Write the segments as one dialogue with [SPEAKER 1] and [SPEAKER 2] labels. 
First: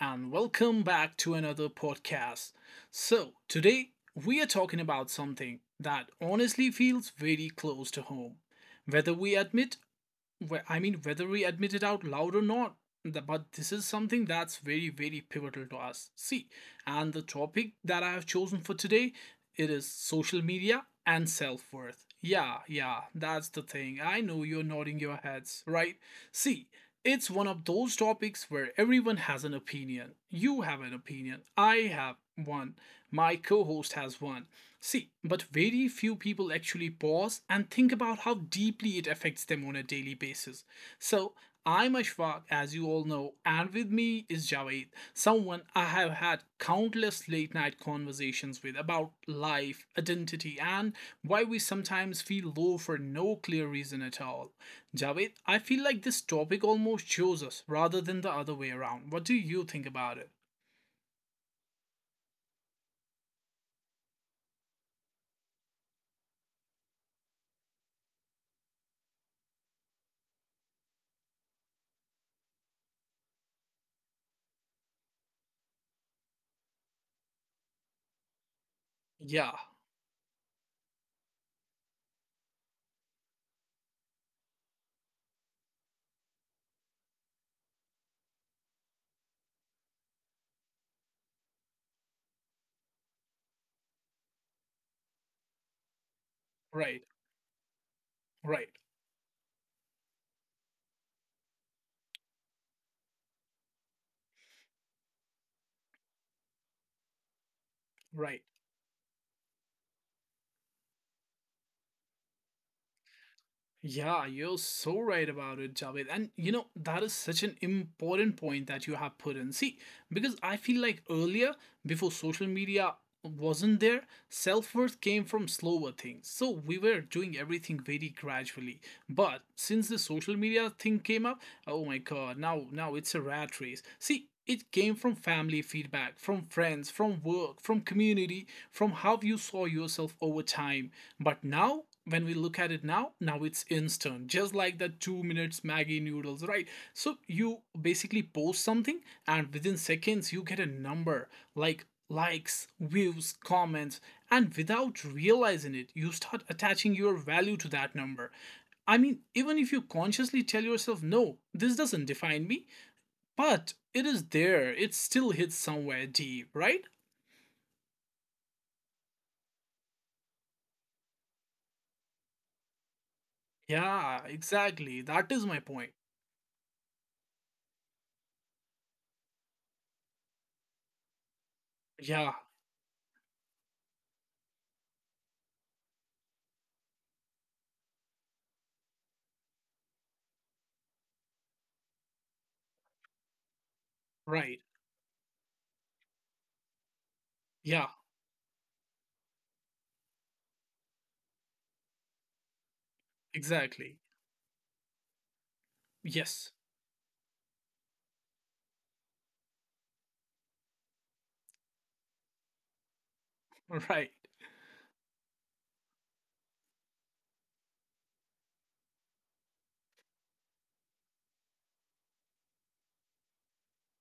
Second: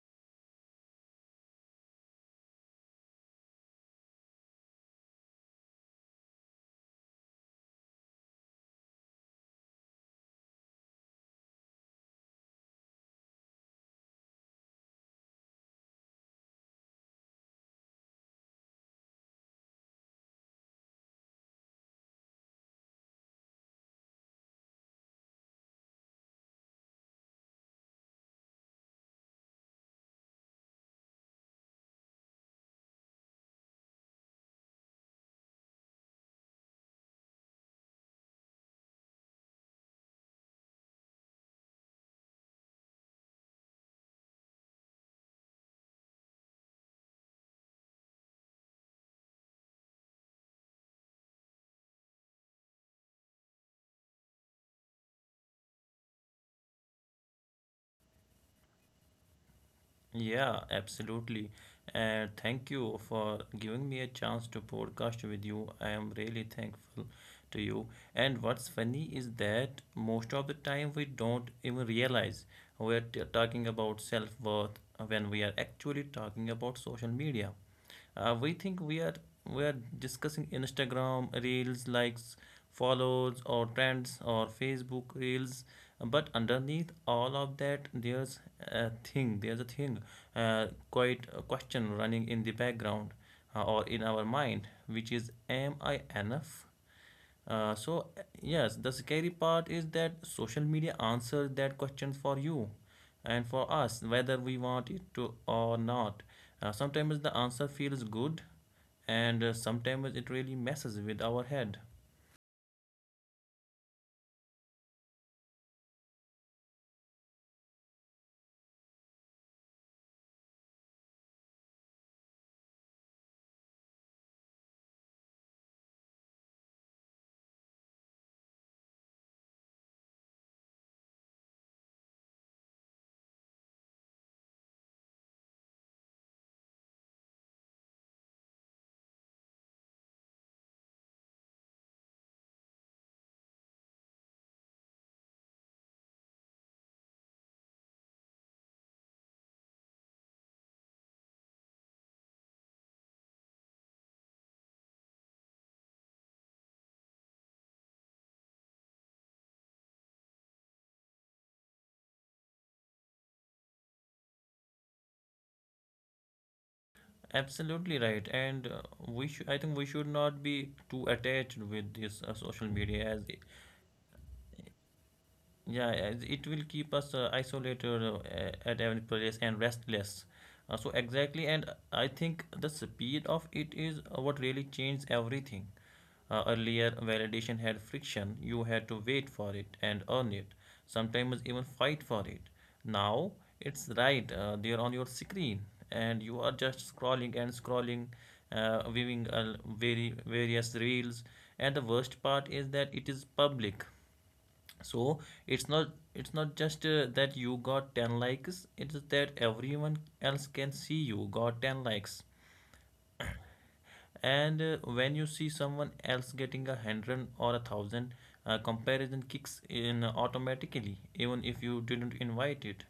[SPEAKER 1] and welcome back to another podcast. So, today we are talking about something that honestly feels very close to home, whether we admit Wh- I mean, whether we admit it out loud or not, the but this is something that's very, very pivotal to us. See, and the topic that I have chosen for today, it is social media and self-worth. Yeah, yeah, that's the thing. I know you're nodding your heads, right? See, it's one of those topics where everyone has an opinion. You have an opinion. I have one. My co-host has one. See, but very few people actually pause and think about how deeply it affects them on a daily basis. So, I'm Ashfaq, as you all know, and with me is Javed, someone I have had countless late night conversations with about life, identity, and why we sometimes feel low for no clear reason at all. Javed, I feel like this topic almost shows us rather than the other way around. What do you think about it?
[SPEAKER 2] Yeah, absolutely. And thank you for giving me a chance to podcast with you. I am really thankful to you. And what's funny is that most of the time we don't even realize talking about self-worth when we are actually talking about social media.
[SPEAKER 1] Yeah,
[SPEAKER 2] We think we are discussing Instagram reels, likes, follows, or trends, or Facebook reels. But underneath all of that, there's a thing. There's a thing, quite a question running in the background or in our mind, which is, am
[SPEAKER 1] right,
[SPEAKER 2] I enough?
[SPEAKER 1] right,
[SPEAKER 2] So yes, the scary part is that social media answers that question for you and for us, whether we want it to or not. Sometimes
[SPEAKER 1] right.
[SPEAKER 2] the answer feels good, and sometimes it really messes with our head.
[SPEAKER 1] Yeah, you're so right about it, Javed. And you know, that is such an important point that you have put in. See, because I feel like earlier, before social media wasn't there, self worth came from slower things. So we were doing everything very gradually. But since the social media thing came up, oh my God, now it's a rat race. See, it came from family feedback, from friends, from work, from community, from how you saw yourself over time. But now, when we look at it now it's instant, just like the 2 minutes Maggie noodles, right? So you basically post something, and within seconds, you get a number like likes, views, comments, and without realizing it, you start attaching your value to that number. I mean, even if you consciously tell yourself, no, this doesn't define me, but it is there, it still hits somewhere deep, right?
[SPEAKER 2] Absolutely right, and we should. I think we should not be too attached with this social media
[SPEAKER 1] Yeah,
[SPEAKER 2] as.
[SPEAKER 1] exactly. That is my point.
[SPEAKER 2] Yeah, as it will keep us isolated, at every place and restless. So
[SPEAKER 1] Yeah,
[SPEAKER 2] exactly, and I think the speed of it is what really changed everything. Earlier, validation had friction. You had to wait for it and earn it, sometimes even fight for it. Now,
[SPEAKER 1] right.
[SPEAKER 2] it's right there on your screen, and you are
[SPEAKER 1] Yeah,
[SPEAKER 2] just scrolling and scrolling, viewing very various reels. And the worst part is
[SPEAKER 1] exactly.
[SPEAKER 2] that it is public, so
[SPEAKER 1] Yes.
[SPEAKER 2] it's not just that you got 10 likes. It's that everyone else can see you got 10 likes.
[SPEAKER 1] Right.
[SPEAKER 2] And when you see someone else getting a hundred or a thousand, comparison kicks in automatically even if you didn't invite it.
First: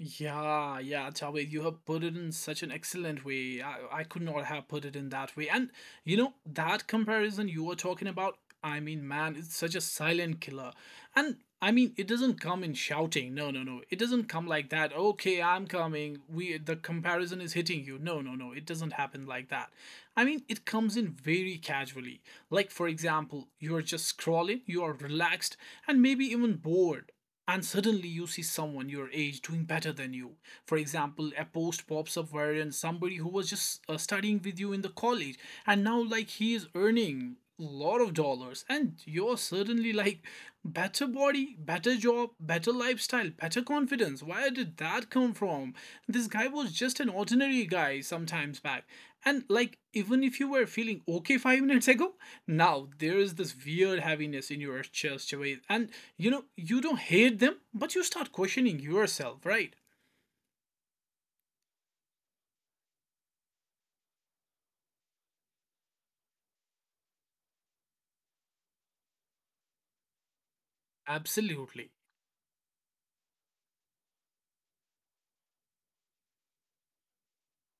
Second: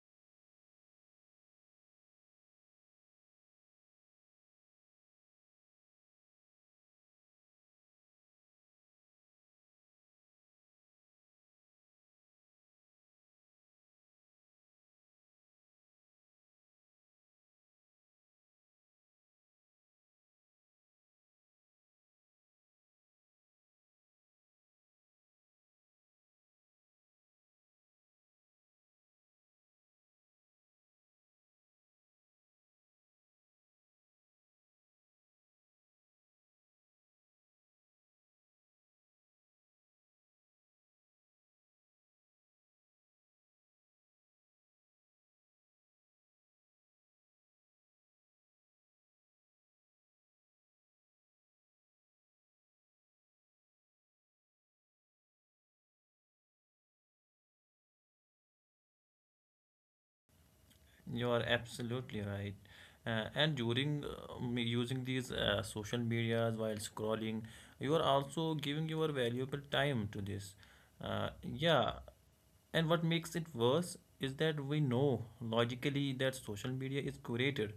[SPEAKER 1] Yeah, yeah, Javed, you have put it in such an excellent way. I could not have put it in that way. And you know, that comparison you were talking about, I mean, man, it's such a silent killer. And I mean, it doesn't come in shouting. No, no, no. It doesn't come like that. Okay, I'm coming. We the comparison is hitting you. No, no, no. It doesn't happen like that. I mean, it comes in very casually. Like, for example, you are just scrolling, you are relaxed and maybe even bored, and suddenly you see someone your age doing better than you. For example, a post pops up wherein somebody who was just studying with you in the college, and now like he is earning a lot of dollars, and you're suddenly like, better body, better job, better lifestyle, better confidence. Where did that come from? This guy was just an ordinary guy sometimes back. And like, even if you were feeling okay 5 minutes ago, now there is this weird heaviness in your chest, Javed. And you know, you don't hate them, but you start questioning yourself, right?
[SPEAKER 2] You are absolutely right, and during using these social medias while scrolling, you are also giving your valuable time to this. uh,
[SPEAKER 1] Absolutely.
[SPEAKER 2] yeah And what makes it worse is that we know logically that social media is curated.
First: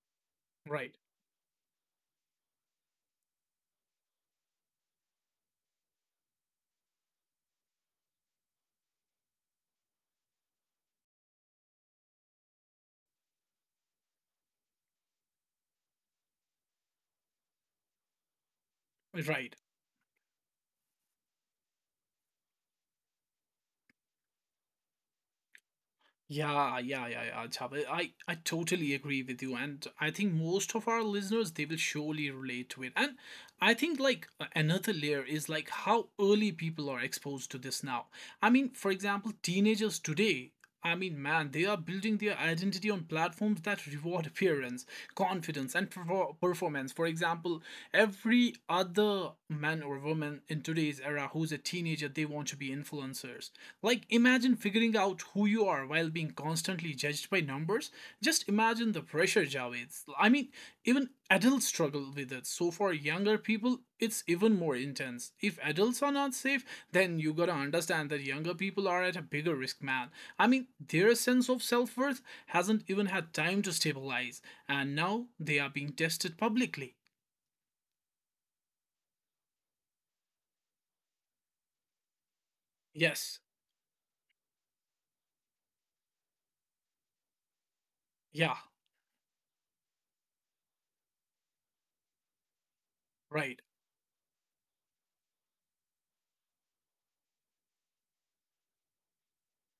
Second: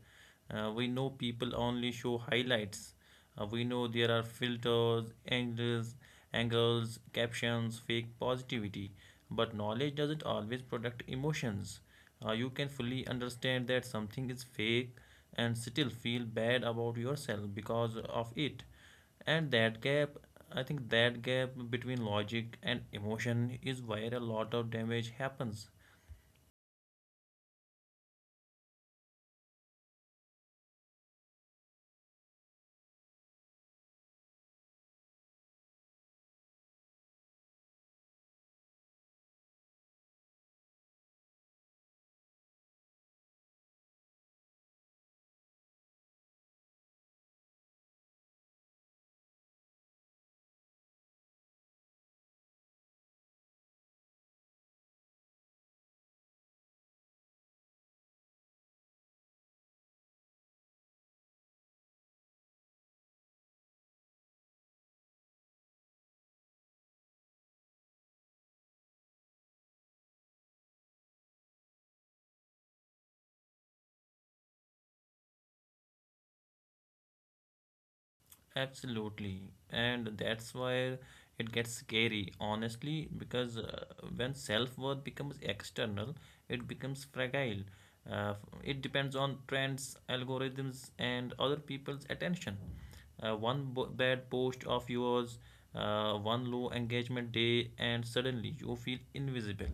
[SPEAKER 2] We
[SPEAKER 1] Right.
[SPEAKER 2] know people only show highlights. We know there are filters, angles, captions, fake positivity. But knowledge doesn't always protect emotions. You can fully understand that something is fake and still feel bad about yourself because of it. And
[SPEAKER 1] Right.
[SPEAKER 2] that gap, I think that gap between logic and emotion is where a lot of damage happens.
[SPEAKER 1] Yeah, yeah, yeah, yeah, Jabir. I totally agree with you. And I think most of our listeners, they will surely relate to it. And I think, like, another layer is like how early people are exposed to this now. I mean, for example, teenagers today, I mean, man, they are building their identity on platforms that reward appearance, confidence, and performance. For example, every other man or woman in today's era who's a teenager, they want to be influencers. Like, imagine figuring out who you are while being constantly judged by numbers. Just imagine the pressure, Javed. I mean, even adults struggle with it. So, for younger people, it's even more intense. If adults are not safe, then you gotta understand that younger people are at a bigger risk, man. I mean, their sense of self worth hasn't even had time to stabilize, and now they are being tested publicly.
[SPEAKER 2] Absolutely. And that's where it gets scary, honestly,
[SPEAKER 1] Yes,
[SPEAKER 2] because when self worth becomes external, it becomes fragile. Uh,
[SPEAKER 1] yeah,
[SPEAKER 2] it depends on trends, algorithms, and other people's attention.
[SPEAKER 1] right,
[SPEAKER 2] Bad post of yours, one low engagement day, and suddenly you feel invisible.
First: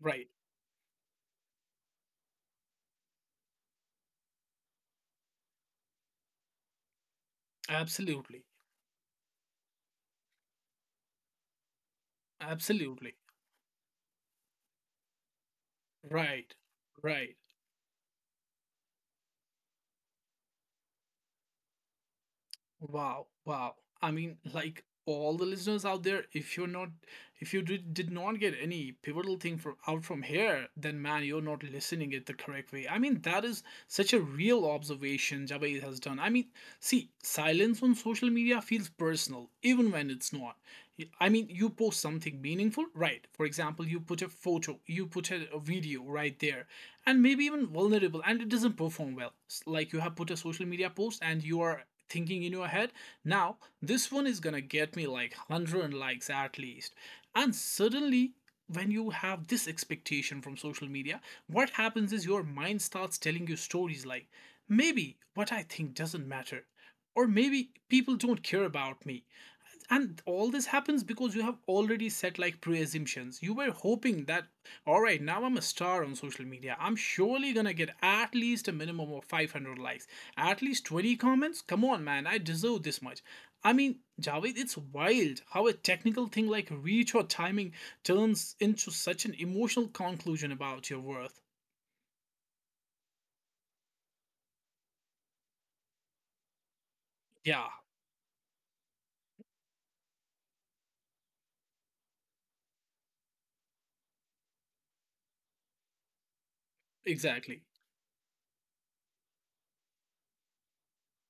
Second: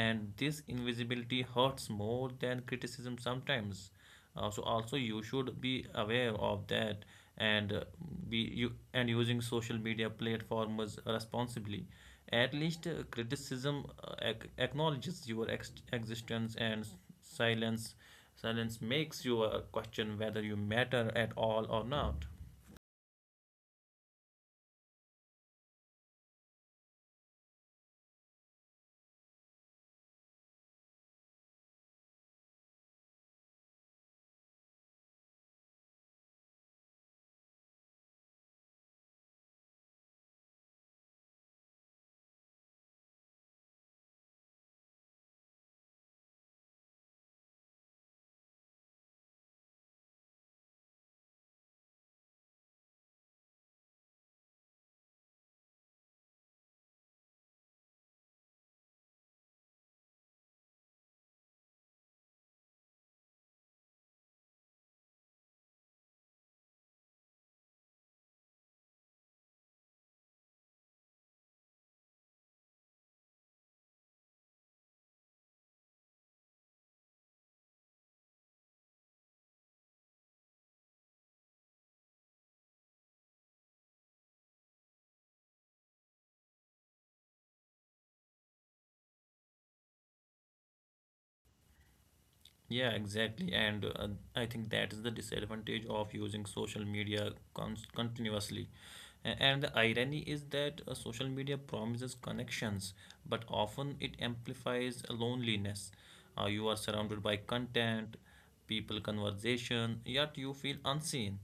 [SPEAKER 1] right.
[SPEAKER 2] this invisibility hurts more than criticism sometimes. So also you should be aware of that, and be
[SPEAKER 1] Absolutely,
[SPEAKER 2] you and using social media platforms responsibly. At least
[SPEAKER 1] absolutely.
[SPEAKER 2] criticism acknowledges your existence,
[SPEAKER 1] Right,
[SPEAKER 2] and s-
[SPEAKER 1] right.
[SPEAKER 2] silence silence makes you question whether you matter at all or not.
[SPEAKER 1] Wow, wow. I mean, like, all the listeners out there, if you did not get any pivotal thing from out from here, then, man, you're not listening it the correct way. I mean, that is such a real observation Jabai has done. I mean, see, silence on social media feels personal even when it's not. I mean, you post something meaningful, right? For example, you put a photo, you put a video right there, and maybe even vulnerable, and it doesn't perform well. Like, you have put a social media post, and you are thinking in your head, now this one is gonna get me like 100 likes at least. And suddenly, when you have this expectation from social media, what happens is your mind starts telling you stories like, maybe what I think doesn't matter, or maybe people don't care about me. And all this happens because you have already set like pre-assumptions. You were hoping that, all right, now I'm a star on social media, I'm surely gonna get at least a minimum of 500 likes, at least 20 comments. Come on, man, I deserve this much. I mean, Javed, it's wild how a technical thing like reach or timing turns into such an emotional conclusion about your worth.
[SPEAKER 2] Yeah, exactly. And I think that is the disadvantage of using social media
[SPEAKER 1] Yeah,
[SPEAKER 2] cons continuously. And the irony is that social media promises connections, but often it amplifies loneliness. You are surrounded by
[SPEAKER 1] exactly.
[SPEAKER 2] content, people conversation, yet you feel unseen.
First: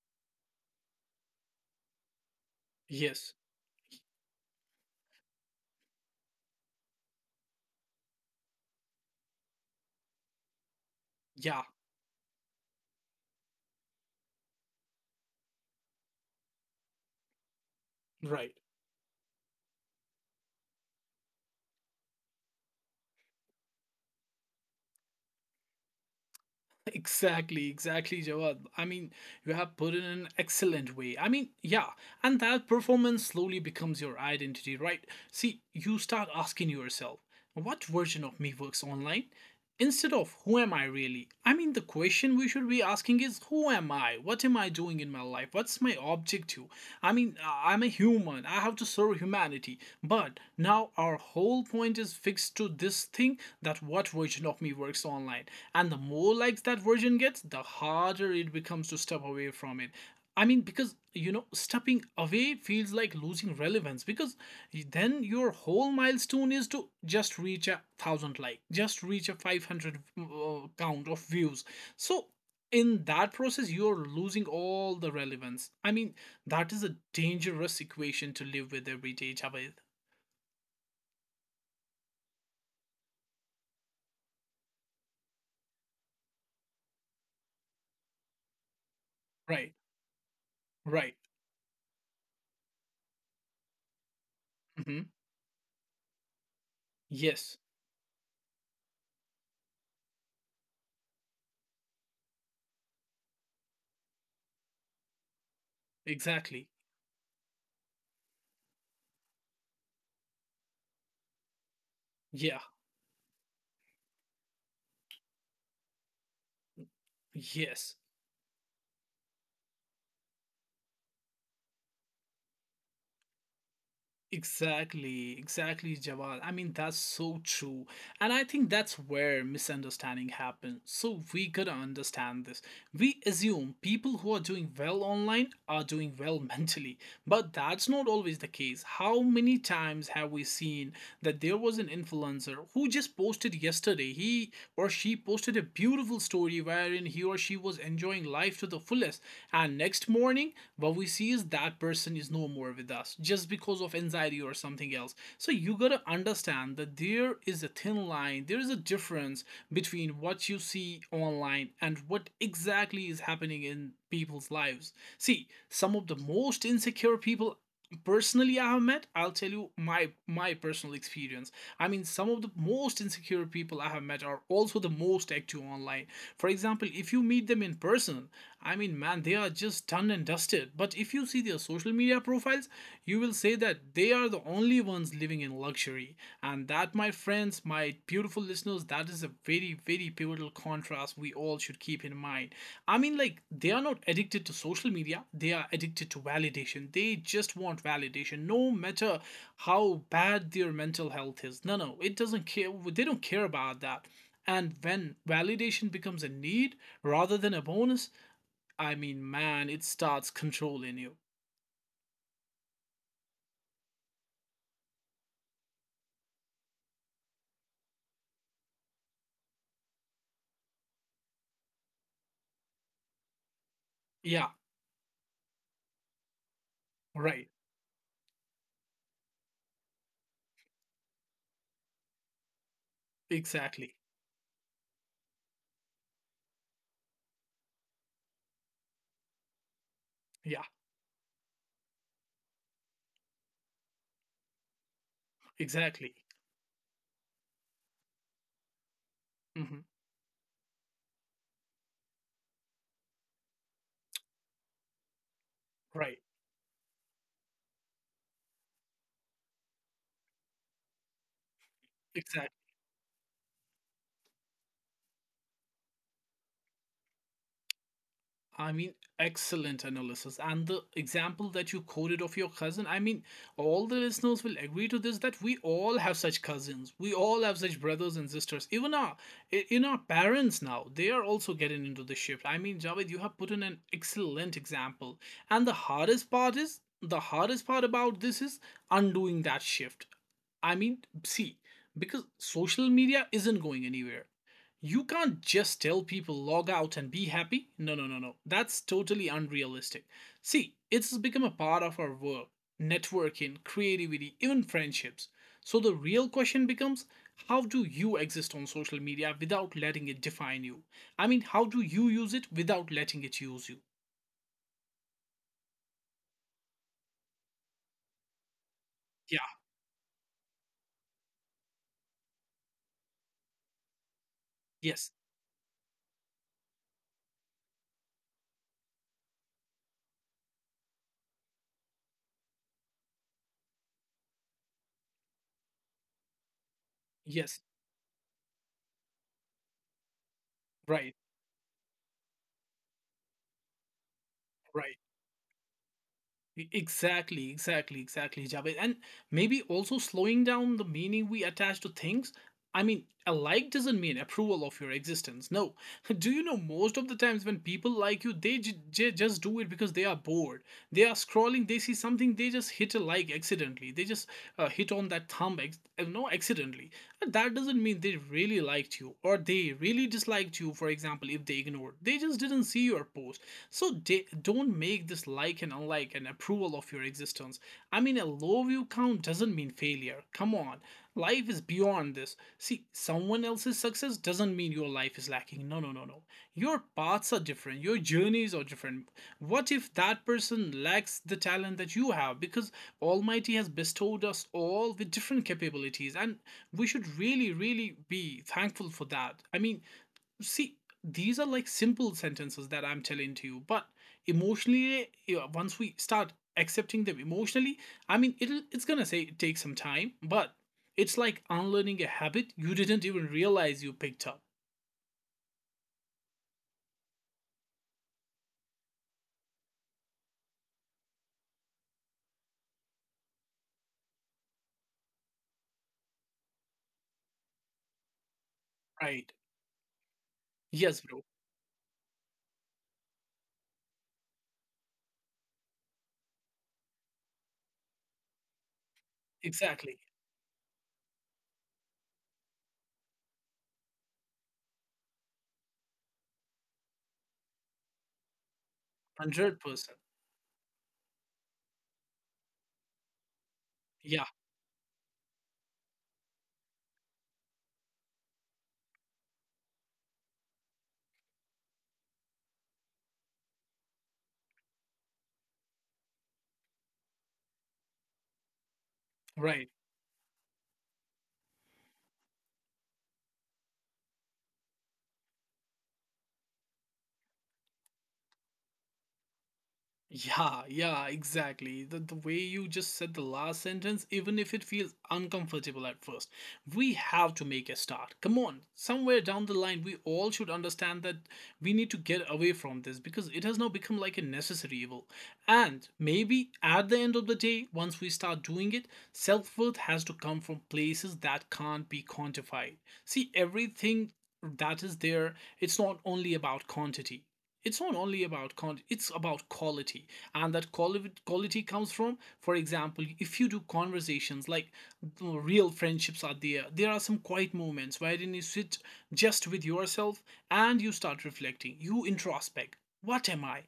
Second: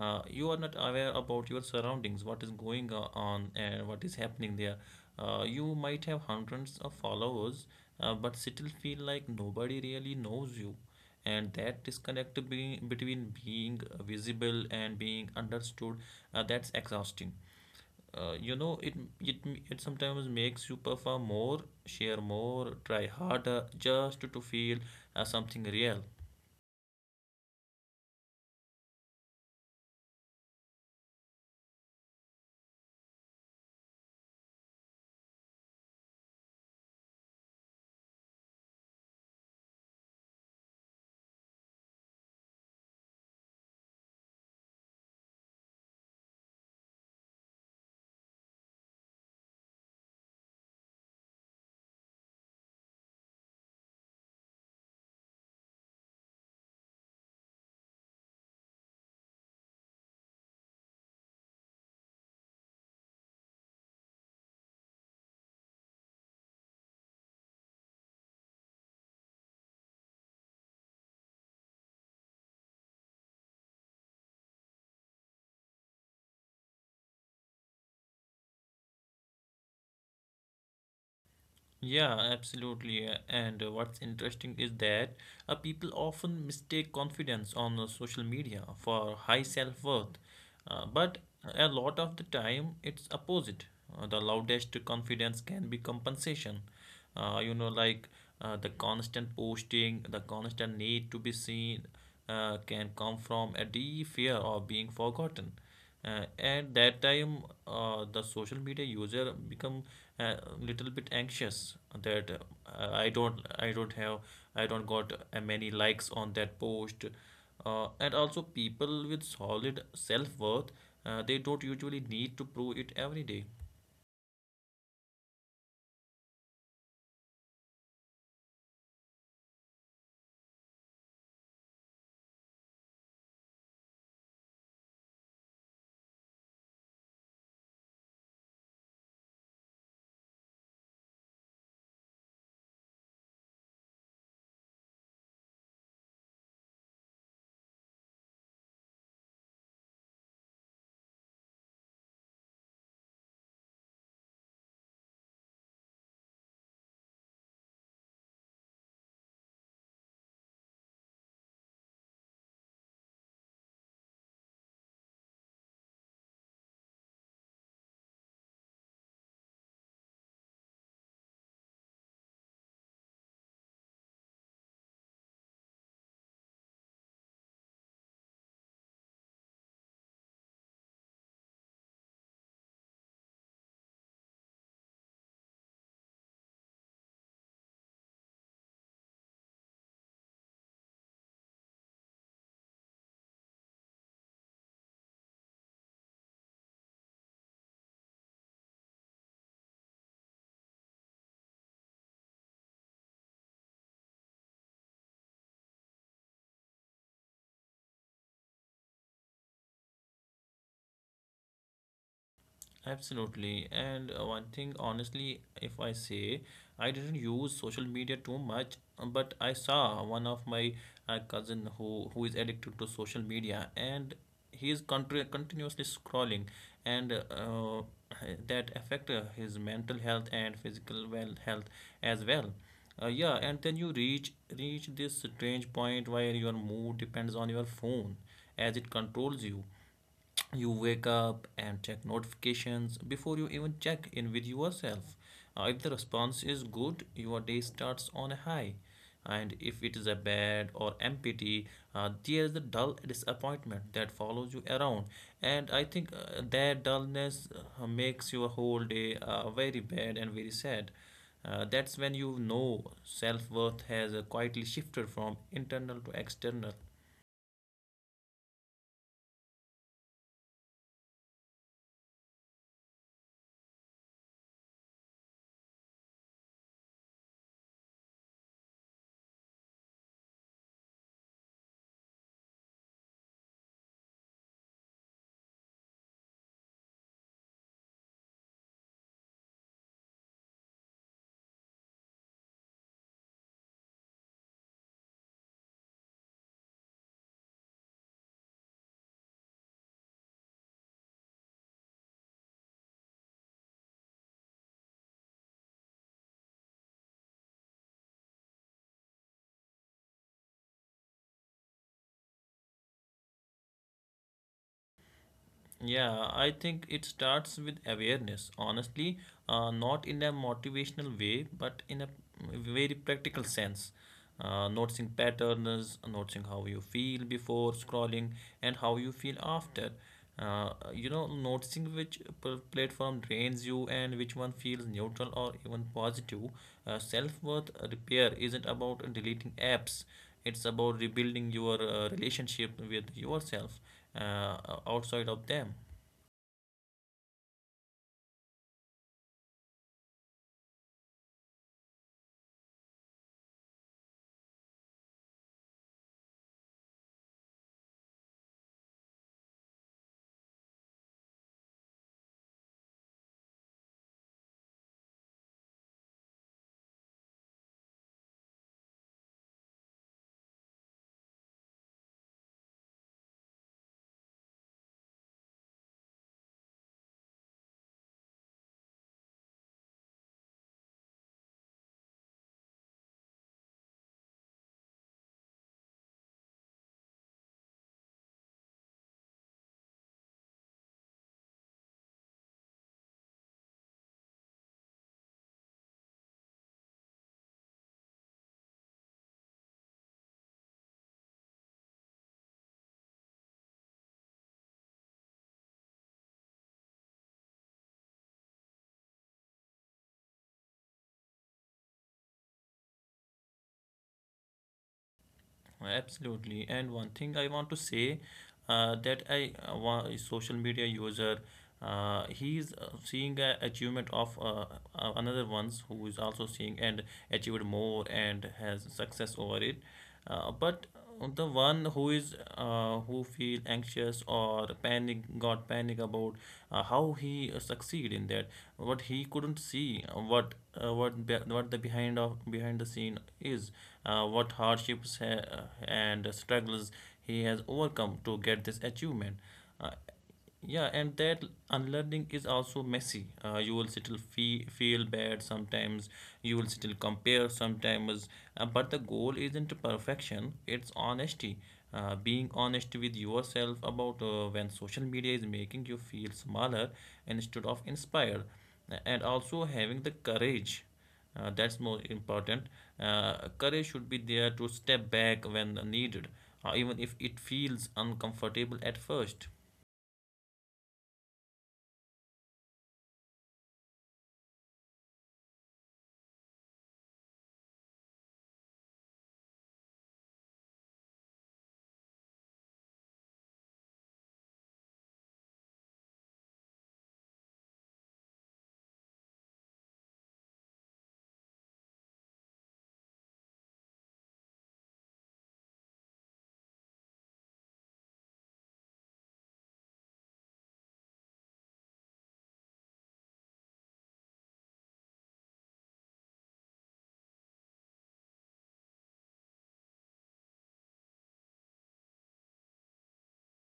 [SPEAKER 2] You are not aware about your surroundings, what is going
[SPEAKER 1] Yes.
[SPEAKER 2] on and what is happening there. You might have hundreds of followers, but still feel like nobody really knows you. And
[SPEAKER 1] Yeah.
[SPEAKER 2] that disconnect between being visible and being understood, that's exhausting. uh,
[SPEAKER 1] Right.
[SPEAKER 2] you know it, it it sometimes makes you perform more, share more, try harder just to feel something real.
[SPEAKER 1] Exactly, exactly, Jawad. I mean, you have put it in an excellent way. I mean, yeah, and that performance slowly becomes your identity, right? See, you start asking yourself, what version of me works online? Instead of, who am I really? I mean, the question we should be asking is, who am I? What am I doing in my life? What's my objective? I mean, I'm a human. I have to serve humanity. But now our whole point is fixed to this thing that what version of me works online. And the more likes that version gets, the harder it becomes to step away from it. I mean, because, you know, stepping away feels like losing relevance, because then your whole milestone is to just reach a thousand like, just reach a 500 count of views. So, in that process, you're losing all the relevance. I mean, that is a dangerous equation to live with every day, Javed.
[SPEAKER 2] Yeah, absolutely. And what's interesting is that people often mistake confidence on social media for high
[SPEAKER 1] Right,
[SPEAKER 2] self-worth. Uh,
[SPEAKER 1] right.
[SPEAKER 2] but a lot of the time, it's opposite. The loudest
[SPEAKER 1] Hmm.
[SPEAKER 2] confidence can be compensation. uh,
[SPEAKER 1] Yes,
[SPEAKER 2] you know, like the constant posting, the constant need to be seen can come from a deep fear of being forgotten. uh,
[SPEAKER 1] exactly.
[SPEAKER 2] at that time, the social media user become a little bit anxious that
[SPEAKER 1] Yeah,
[SPEAKER 2] I don't have, I don't got many likes on that post. uh,
[SPEAKER 1] yes,
[SPEAKER 2] and also people with solid self-worth, they don't usually need to prove it every day.
[SPEAKER 1] exactly, exactly, Jawal. I mean, that's so true. And I think that's where misunderstanding happens. So we gotta understand this. We assume people who are doing well online are doing well mentally, but that's not always the case. How many times have we seen that there was an influencer who just posted yesterday? He or she posted a beautiful story wherein he or she was enjoying life to the fullest. And next morning, what we see is that person is no more with us just because of anxiety or something else. So you gotta understand that there is a thin line, there is a difference between what you see online and what exactly is happening in people's lives. See, some of the most insecure people, personally, I have met, I'll tell you my personal experience. I mean, some of the most insecure people I have met are also the most active online. For example, if you meet them in person, I mean, man, they are just done and dusted. But if you see their social media profiles, you will say that they are the only ones living in luxury. And that, my friends, my beautiful listeners, that is a very, very pivotal contrast we all should keep in mind. I mean, like, they are not addicted to social media, they are addicted to validation. They just want validation, no matter how bad their mental health is. No, no, it doesn't care. They don't care about that. And when validation becomes a need rather than a bonus, I mean, man, it starts controlling you.
[SPEAKER 2] Absolutely. And one thing, honestly, if I say, I didn't use social media too much, but I saw one of my cousin who is addicted to social media, and
[SPEAKER 1] Yeah,
[SPEAKER 2] he is contri continuously scrolling, and
[SPEAKER 1] right.
[SPEAKER 2] that affect his mental health and physical well health as well. Yeah, and then
[SPEAKER 1] Exactly.
[SPEAKER 2] you reach this strange point where your mood depends on your phone, as it controls you.
[SPEAKER 1] Yeah,
[SPEAKER 2] You wake up and check notifications before you even check in with yourself. If the
[SPEAKER 1] exactly.
[SPEAKER 2] response is good, your day starts on a high. And
[SPEAKER 1] Hmm.
[SPEAKER 2] if it is a bad or empty, there is a dull disappointment that follows you around. And I
[SPEAKER 1] Right.
[SPEAKER 2] think that dullness makes your whole day very bad and very sad. That's when you
[SPEAKER 1] Exactly.
[SPEAKER 2] know self worth has quietly shifted from internal to external.
[SPEAKER 1] I mean, excellent analysis. And the example that you quoted of your cousin, I mean, all the listeners will agree to this that we all have such cousins. We all have such brothers and sisters. Even our in our parents now, they are also getting into the shift. I mean, Javed, you have put in an excellent example. And the hardest part about this is undoing that shift. I mean, see, because social media isn't going anywhere. You can't just tell people log out and be happy. No, no, no, no. That's totally unrealistic. See, it's become a part of our work, networking, creativity, even friendships. So the real question becomes, how do you exist on social media without letting it define you? I mean, how do you use it without letting it use you?
[SPEAKER 2] Yeah, I think it starts with awareness, honestly,
[SPEAKER 1] Yeah,
[SPEAKER 2] not in a motivational way, but in a very practical sense. Noticing
[SPEAKER 1] yes,
[SPEAKER 2] patterns, noticing how you feel before scrolling and how you feel after. You know, noticing which platform drains you and which one feels neutral or even positive. Uh,
[SPEAKER 1] yes,
[SPEAKER 2] self-worth repair isn't about deleting apps, it's about
[SPEAKER 1] right,
[SPEAKER 2] rebuilding your relationship with yourself uh,
[SPEAKER 1] right.
[SPEAKER 2] outside of them.
[SPEAKER 1] Exactly, exactly, exactly, Javed. And maybe also slowing down the meaning we attach to things. I mean, a like doesn't mean approval of your existence. No. Do you know most of the times when people like you, they just do it because they are bored. They are scrolling, they see something, they just hit a like accidentally. They just hit on that thumb, no, accidentally. But that doesn't mean they really liked you or they really disliked you, for example, if they ignored. They just didn't see your post. So don't make this like and unlike an approval of your existence. I mean, a low view count doesn't mean failure. Come on. Life is beyond this. See, someone else's success doesn't mean your life is lacking. No, no, no, no. Your paths are different, your journeys are different. What if that person lacks the talent that you have? Because Almighty has bestowed us all with different capabilities, and we should really, really be thankful for that. I mean, see, these are like simple sentences that I'm telling to you, but emotionally, yeah, once we start accepting them emotionally, I mean, it's gonna say, it takes some time, but it's like unlearning a habit you didn't even realize you picked up.
[SPEAKER 2] Absolutely, and one thing I want to say, that a social media user, he's seeing a achievement of another ones who is also seeing and achieved more and has
[SPEAKER 1] Right,
[SPEAKER 2] success over it,
[SPEAKER 1] yes,
[SPEAKER 2] but
[SPEAKER 1] bro,
[SPEAKER 2] the one who is who feel anxious or panic got panic about how he succeed in that, what he couldn't
[SPEAKER 1] exactly,
[SPEAKER 2] see, what what the behind of behind the scene is, what hardships and struggles he has overcome to get this achievement.
[SPEAKER 1] 100%,
[SPEAKER 2] Uh, yeah, and that unlearning is also messy. You will
[SPEAKER 1] yeah,
[SPEAKER 2] still feel bad sometimes. You will still compare sometimes. But the goal isn't perfection. It's honesty. Being honest with yourself about when social media is making you feel smaller instead of inspired. And
[SPEAKER 1] right.
[SPEAKER 2] also having the courage. That's more important. Uh, courage should be there to step back when needed, even if it feels uncomfortable at first.
[SPEAKER 1] Yeah, yeah, exactly. The way you just said the last sentence, even if it feels uncomfortable at first, we have to make a start. Come on, somewhere down the line, we all should understand that we need to get away from this, because it has now become like a necessary evil. And maybe at the end of the day, once we start doing it, self worth has to come from places that can't be quantified. See, everything that is there, it's not only about quantity, it's not only about quantity, it's about quality. And that quality comes from, for example, if you do conversations like real friendships are there are some quiet moments wherein you sit just with yourself, and you start reflecting, you introspect. What am I?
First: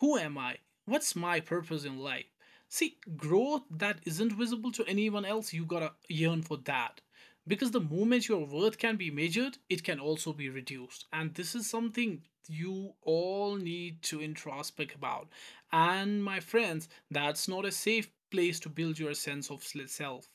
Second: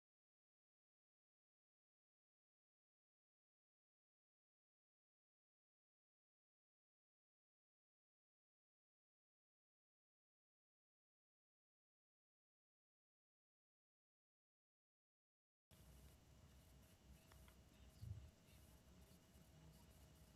[SPEAKER 1] Who am I? What's my purpose in life? See, growth that isn't visible to anyone else, you gotta yearn for that. Because the moment your worth can be measured, it can also be reduced. And this is something you all need to introspect about. And my friends, that's not a safe place to build your sense of self.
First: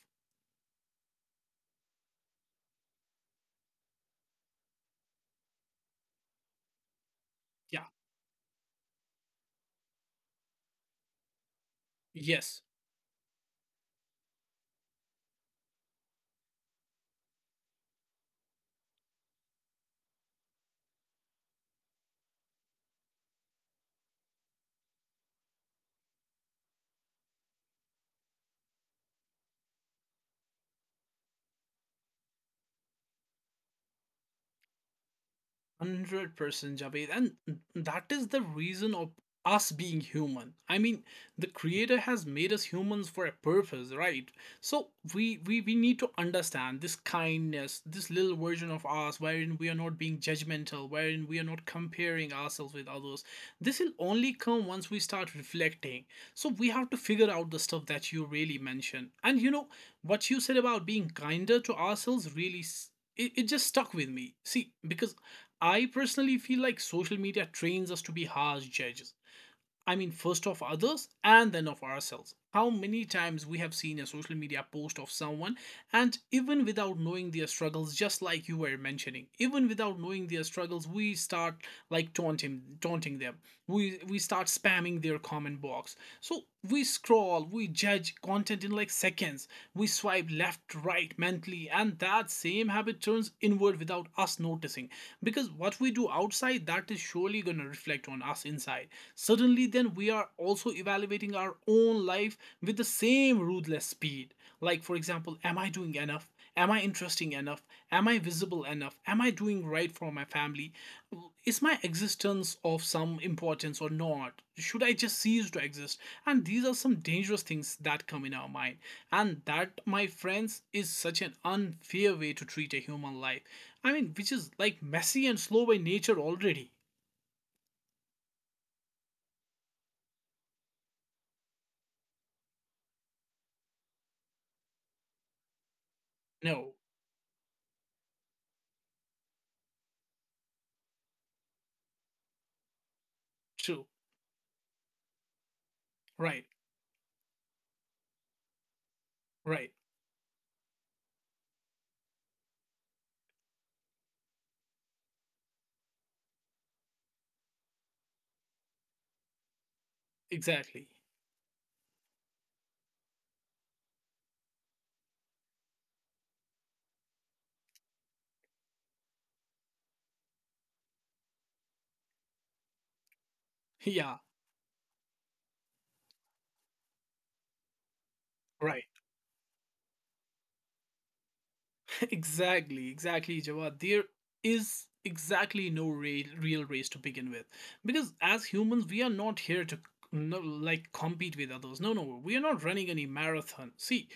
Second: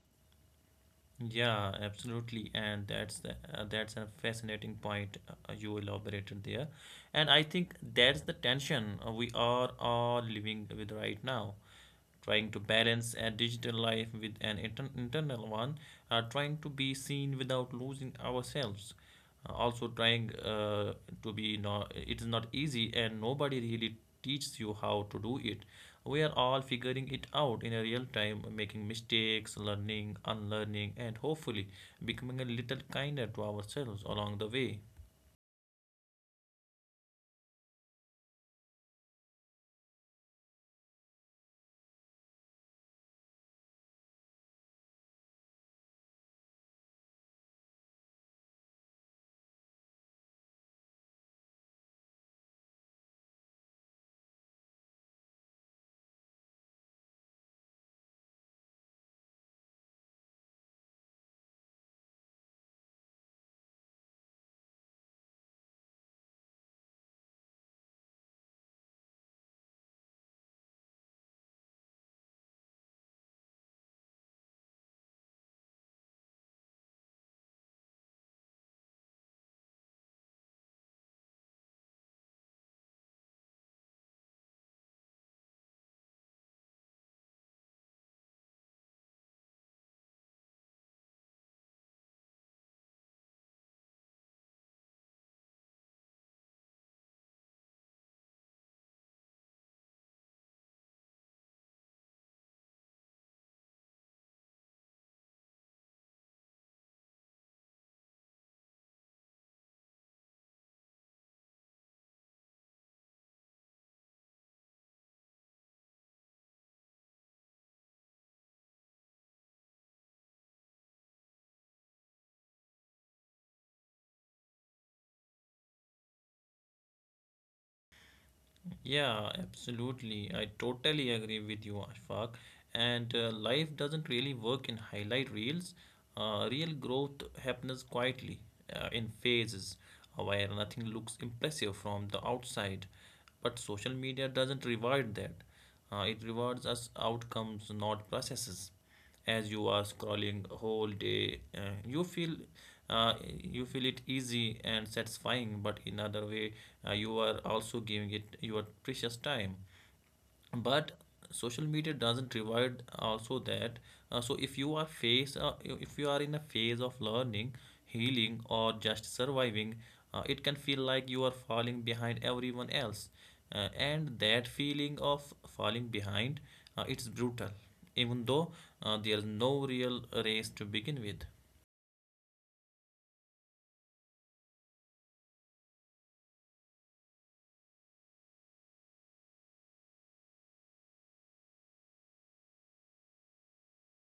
[SPEAKER 2] Yeah, absolutely, and that's the, that's a fascinating point you elaborated there, and I
[SPEAKER 1] Yeah,
[SPEAKER 2] think that's the tension we are all living with right now,
[SPEAKER 1] yes.
[SPEAKER 2] trying to balance a digital life with an internal one, trying to be seen without losing ourselves. Also, trying to be not, it is not easy, and nobody really teaches you how to do it. We are all figuring it out in a real time, making mistakes, learning, unlearning, and hopefully becoming a little kinder to ourselves along the way.
[SPEAKER 1] 100%, Javed. And that is the reason of us being human. I mean, the creator has made us humans for a purpose, right? So we need to understand this kindness, this little version of us wherein we are not being judgmental, wherein we are not comparing ourselves with others. This will only come once we start reflecting. So we have to figure out the stuff that you really mentioned. And what you said about being kinder to ourselves really it just stuck with me. See, because I personally feel like social media trains us to be harsh judges. I mean, first of others and then of ourselves. How many times we have seen a social media post of someone, and even without knowing their struggles, just like you were mentioning, even without knowing their struggles, we start like taunting them. We start spamming their comment box. So we scroll, we judge content in like seconds. We swipe left, right mentally, and that same habit turns inward without us noticing. Because what we do outside, that is surely going to reflect on us inside. Suddenly, then we are also evaluating our own life with the same ruthless speed. Like, for example, am I doing enough? Am I interesting enough? Am I visible enough? Am I doing right for my family? Is my existence of some importance or not? Should I just cease to exist? And these are some dangerous things that come in our mind. And that, my friends, is such an unfair way to treat a human life. I mean, which is like messy and slow by nature already.
[SPEAKER 2] Yeah, absolutely. I totally agree with you, Ashfaq. And life doesn't really work in highlight reels. Uh,
[SPEAKER 1] No,
[SPEAKER 2] real growth happens quietly, in phases, where nothing looks impressive from the outside. But
[SPEAKER 1] true.
[SPEAKER 2] social media doesn't reward that. It
[SPEAKER 1] Right,
[SPEAKER 2] rewards us outcomes, not processes. As
[SPEAKER 1] right,
[SPEAKER 2] you are scrolling whole day, you feel it easy and satisfying, but in other way, you are also giving it your precious time.
[SPEAKER 1] exactly.
[SPEAKER 2] But social media doesn't provide also that. So if you are face if you are in a phase of learning, healing, or just surviving, it can feel like you are falling behind everyone else,
[SPEAKER 1] Yeah,
[SPEAKER 2] and that feeling of falling behind, it's brutal, even though
[SPEAKER 1] right.
[SPEAKER 2] there is no real race to begin with.
[SPEAKER 1] Exactly, exactly, Jawad. There is exactly no real, real race to begin with, because as humans, we are not here to, no, like compete with others. No, no, we are not running any marathon. See,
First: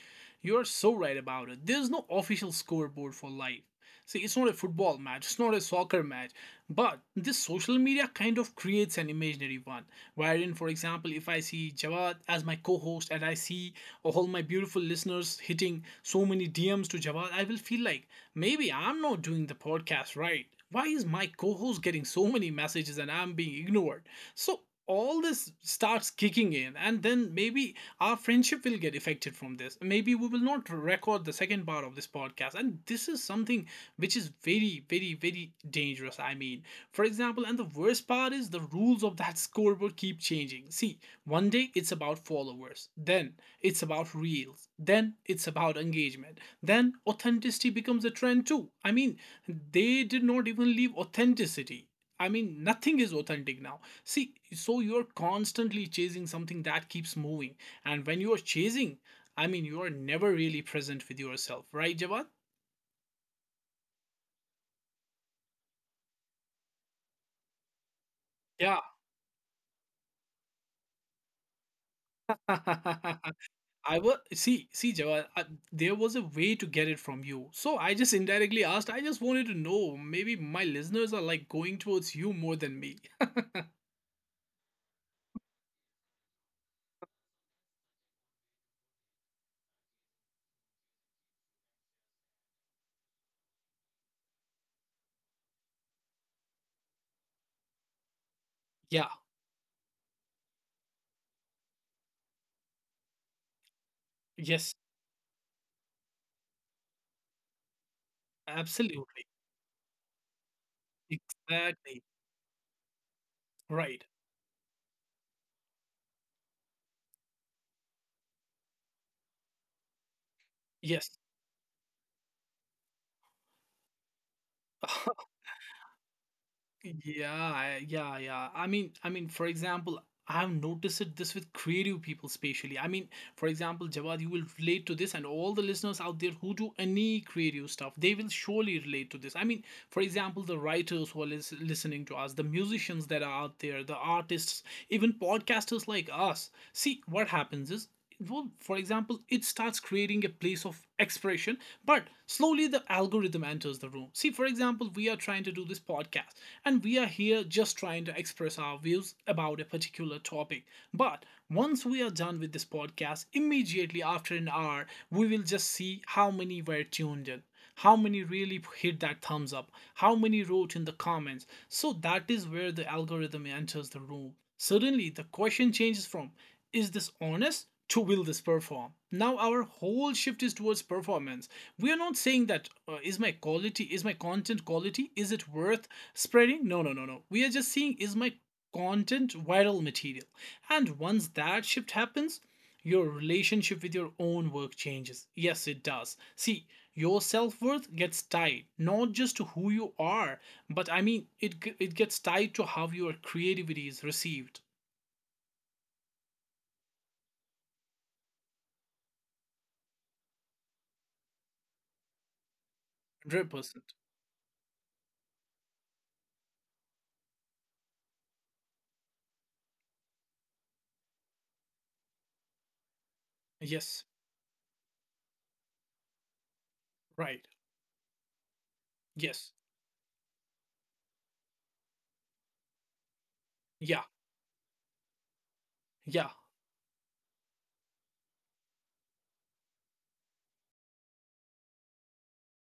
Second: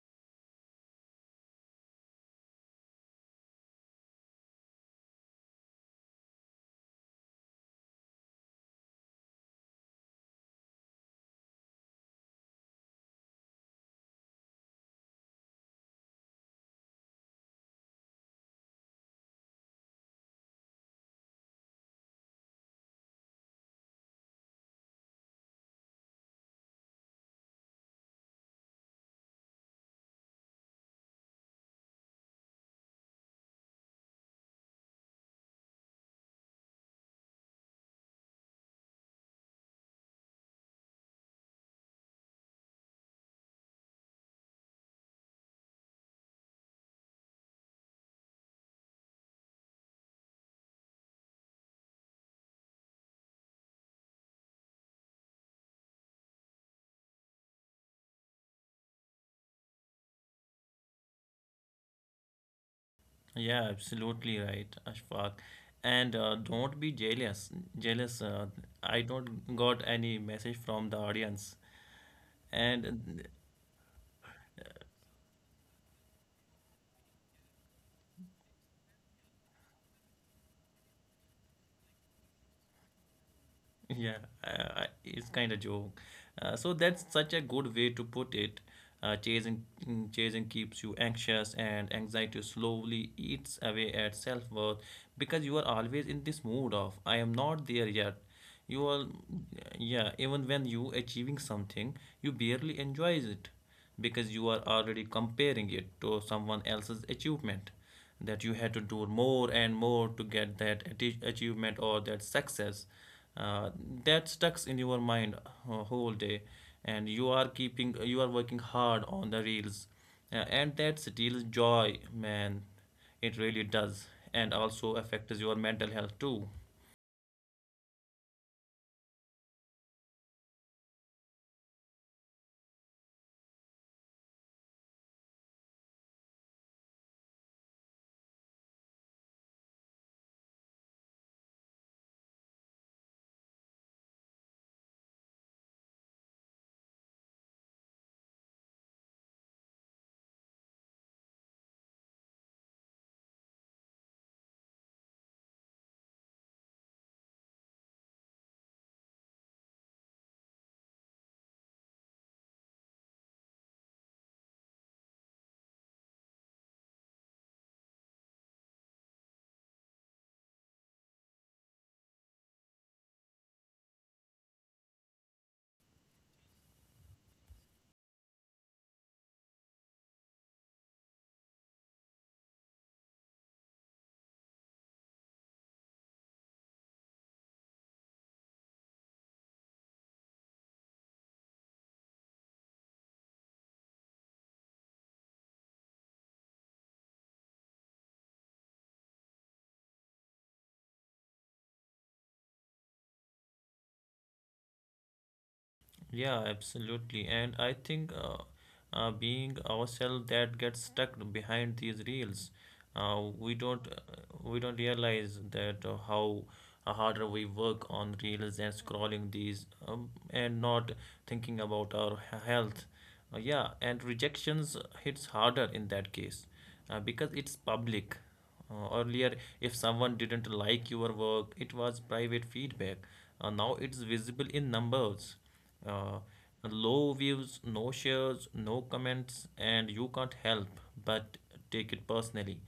[SPEAKER 1] you are so right about it. There's no official scoreboard for life. See, it's not a football match, it's not a soccer match, but this social media kind of creates an imaginary one. Wherein, for example, if I see Jawad as my co host and I see all my beautiful listeners hitting so many DMs to Jawad, I will feel like maybe I'm not doing the podcast right. Why is my co host getting so many messages and I'm being ignored? So, all this starts kicking in, and then maybe our friendship will get affected from this. Maybe we will not record the second part of this podcast. And this is something which is very, very, very dangerous. I mean, for example, and the worst part is the rules of that scoreboard keep changing. See, one day it's about followers, then it's about reels, then it's about engagement, then authenticity becomes a trend too. I mean, they did not even leave authenticity. I mean, nothing is authentic now. See, so you're constantly chasing something that keeps moving. And when you're chasing, I mean, you are never really present with yourself, right, Jawad?
[SPEAKER 2] Yeah, absolutely right, Ashfaq. And don't be jealous. jealous uh,
[SPEAKER 1] Yeah.
[SPEAKER 2] I don't got any message from the audience, and
[SPEAKER 1] I was see see Jawad, there was a way to get it from you, so I just indirectly asked. I just wanted to know maybe my listeners are like going towards you more than me.
[SPEAKER 2] yeah, it's kind of joke. So that's such a good way to put it. Chasing, chasing keeps you anxious, and anxiety slowly eats away at self-worth, because you are always in this mood of "I am not there yet." You
[SPEAKER 1] Yeah,
[SPEAKER 2] are, yeah. Even when you achieving something, you barely enjoys it because you are
[SPEAKER 1] yes,
[SPEAKER 2] already comparing it to someone else's achievement, that you had to do
[SPEAKER 1] absolutely,
[SPEAKER 2] more and more to get that achievement
[SPEAKER 1] exactly,
[SPEAKER 2] or that success. uh,
[SPEAKER 1] right,
[SPEAKER 2] that stucks in your mind whole day, and you are working hard on the reels, and that
[SPEAKER 1] yes.
[SPEAKER 2] steals joy, man. It really does. And also affects your mental health too.
[SPEAKER 1] Yeah, yeah, yeah. I mean, for example, I have noticed it this with creative people, especially. I mean, for example, Jawad, you will relate to this, and all the listeners out there who do any creative stuff, they will surely relate to this. I mean, for example, the writers who are listening to us, the musicians that are out there, the artists, even podcasters like us. See, what happens is, well, for example, it starts creating a place of expression, but slowly the algorithm enters the room. See, for example, we are trying to do this podcast, and we are here just trying to express our views about a particular topic. But once we are done with this podcast, immediately after an hour, we will just see how many were tuned in, how many really hit that thumbs up, how many wrote in the comments. So that is where the algorithm enters the room. Suddenly the question changes from, is this honest, to, will this perform? Now our whole shift is towards performance. We are not saying that, is my content quality, is it worth spreading. No, no, no, no, we are just seeing, is my content viral material? And once that shift happens, your relationship with your own work changes. Yes, it does. See, your self worth gets tied not just to who you are, but I mean, it gets tied to how your creativity is received.
[SPEAKER 2] Yeah, absolutely. And I think being ourselves that gets stuck behind these reels, uh, we don't
[SPEAKER 1] 100%.
[SPEAKER 2] uh, we don't realize that how harder we work on reels and scrolling these, and not thinking about our health. Yeah, and
[SPEAKER 1] Yes,
[SPEAKER 2] rejections hits harder in that case because
[SPEAKER 1] right.
[SPEAKER 2] it's public. Earlier,
[SPEAKER 1] Yes,
[SPEAKER 2] if someone didn't like your work, it was private feedback. Now it's
[SPEAKER 1] yeah,
[SPEAKER 2] visible in numbers. Uh,
[SPEAKER 1] yeah,
[SPEAKER 2] Low views, no shares, no comments, and you can't help but take it personally.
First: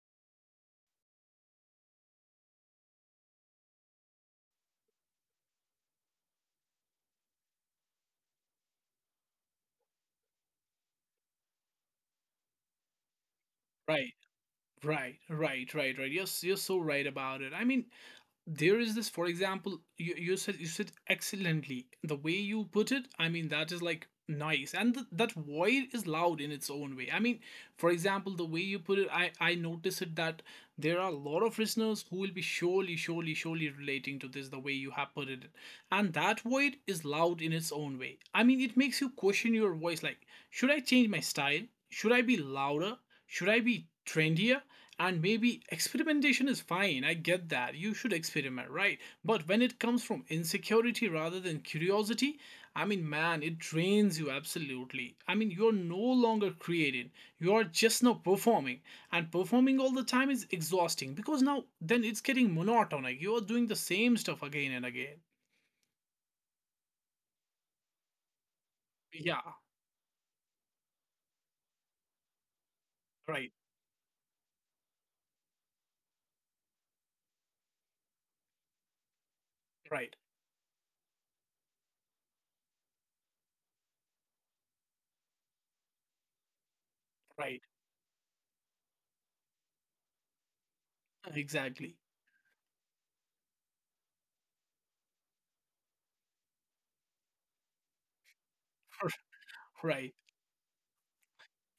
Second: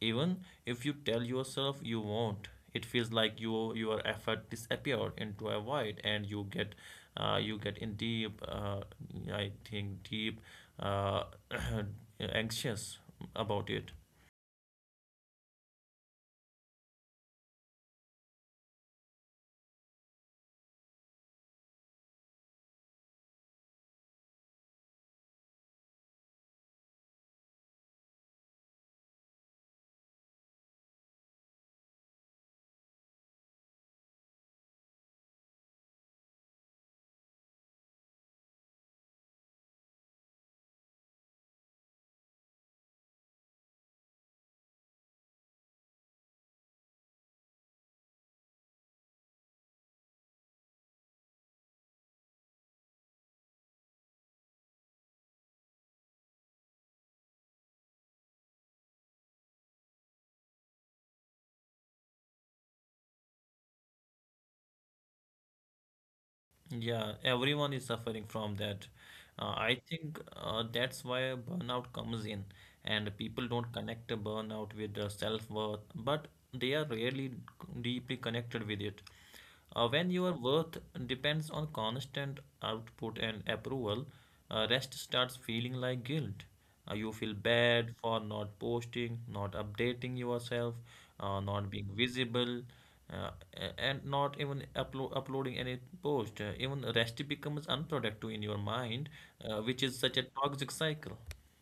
[SPEAKER 2] Even if you tell yourself you won't, it feels like your effort disappeared into a void, and you get in deep, I think deep uh, anxious about it.
[SPEAKER 1] right. Right, right, right, right. You're so right about it. I mean, there is this, for example, you said excellently the way you put it, I mean, that is like nice. And that void is loud in its own way, I mean, for example, the way you put it, I notice it that there are a lot of listeners who will be surely, surely, surely relating to this, the way you have put it. And that void is loud in its own way, I mean, it makes you question your voice, like, should I change my style, should I be louder, should I be trendier? And maybe experimentation is fine, I get that. You should experiment, right? But when it comes from insecurity rather than curiosity, I mean, man, it drains you absolutely. I mean, you're no longer creating, you're just now performing. And performing all the time is exhausting, because now then it's getting monotonic. You're doing the same stuff again and again.
[SPEAKER 2] Yeah, everyone is suffering from that.
[SPEAKER 1] Yeah,
[SPEAKER 2] I think that's why burnout comes in, and people
[SPEAKER 1] right,
[SPEAKER 2] don't connect the burnout with their self-worth, but they are really deeply connected with it. When
[SPEAKER 1] right,
[SPEAKER 2] your worth depends on constant output and approval, rest starts feeling like guilt. You feel
[SPEAKER 1] right.
[SPEAKER 2] bad for not posting, not updating yourself, not being
[SPEAKER 1] Exactly.
[SPEAKER 2] visible, uh, and not even uploading any post. Even rest becomes unproductive in your mind, which is
[SPEAKER 1] Right.
[SPEAKER 2] such a toxic cycle.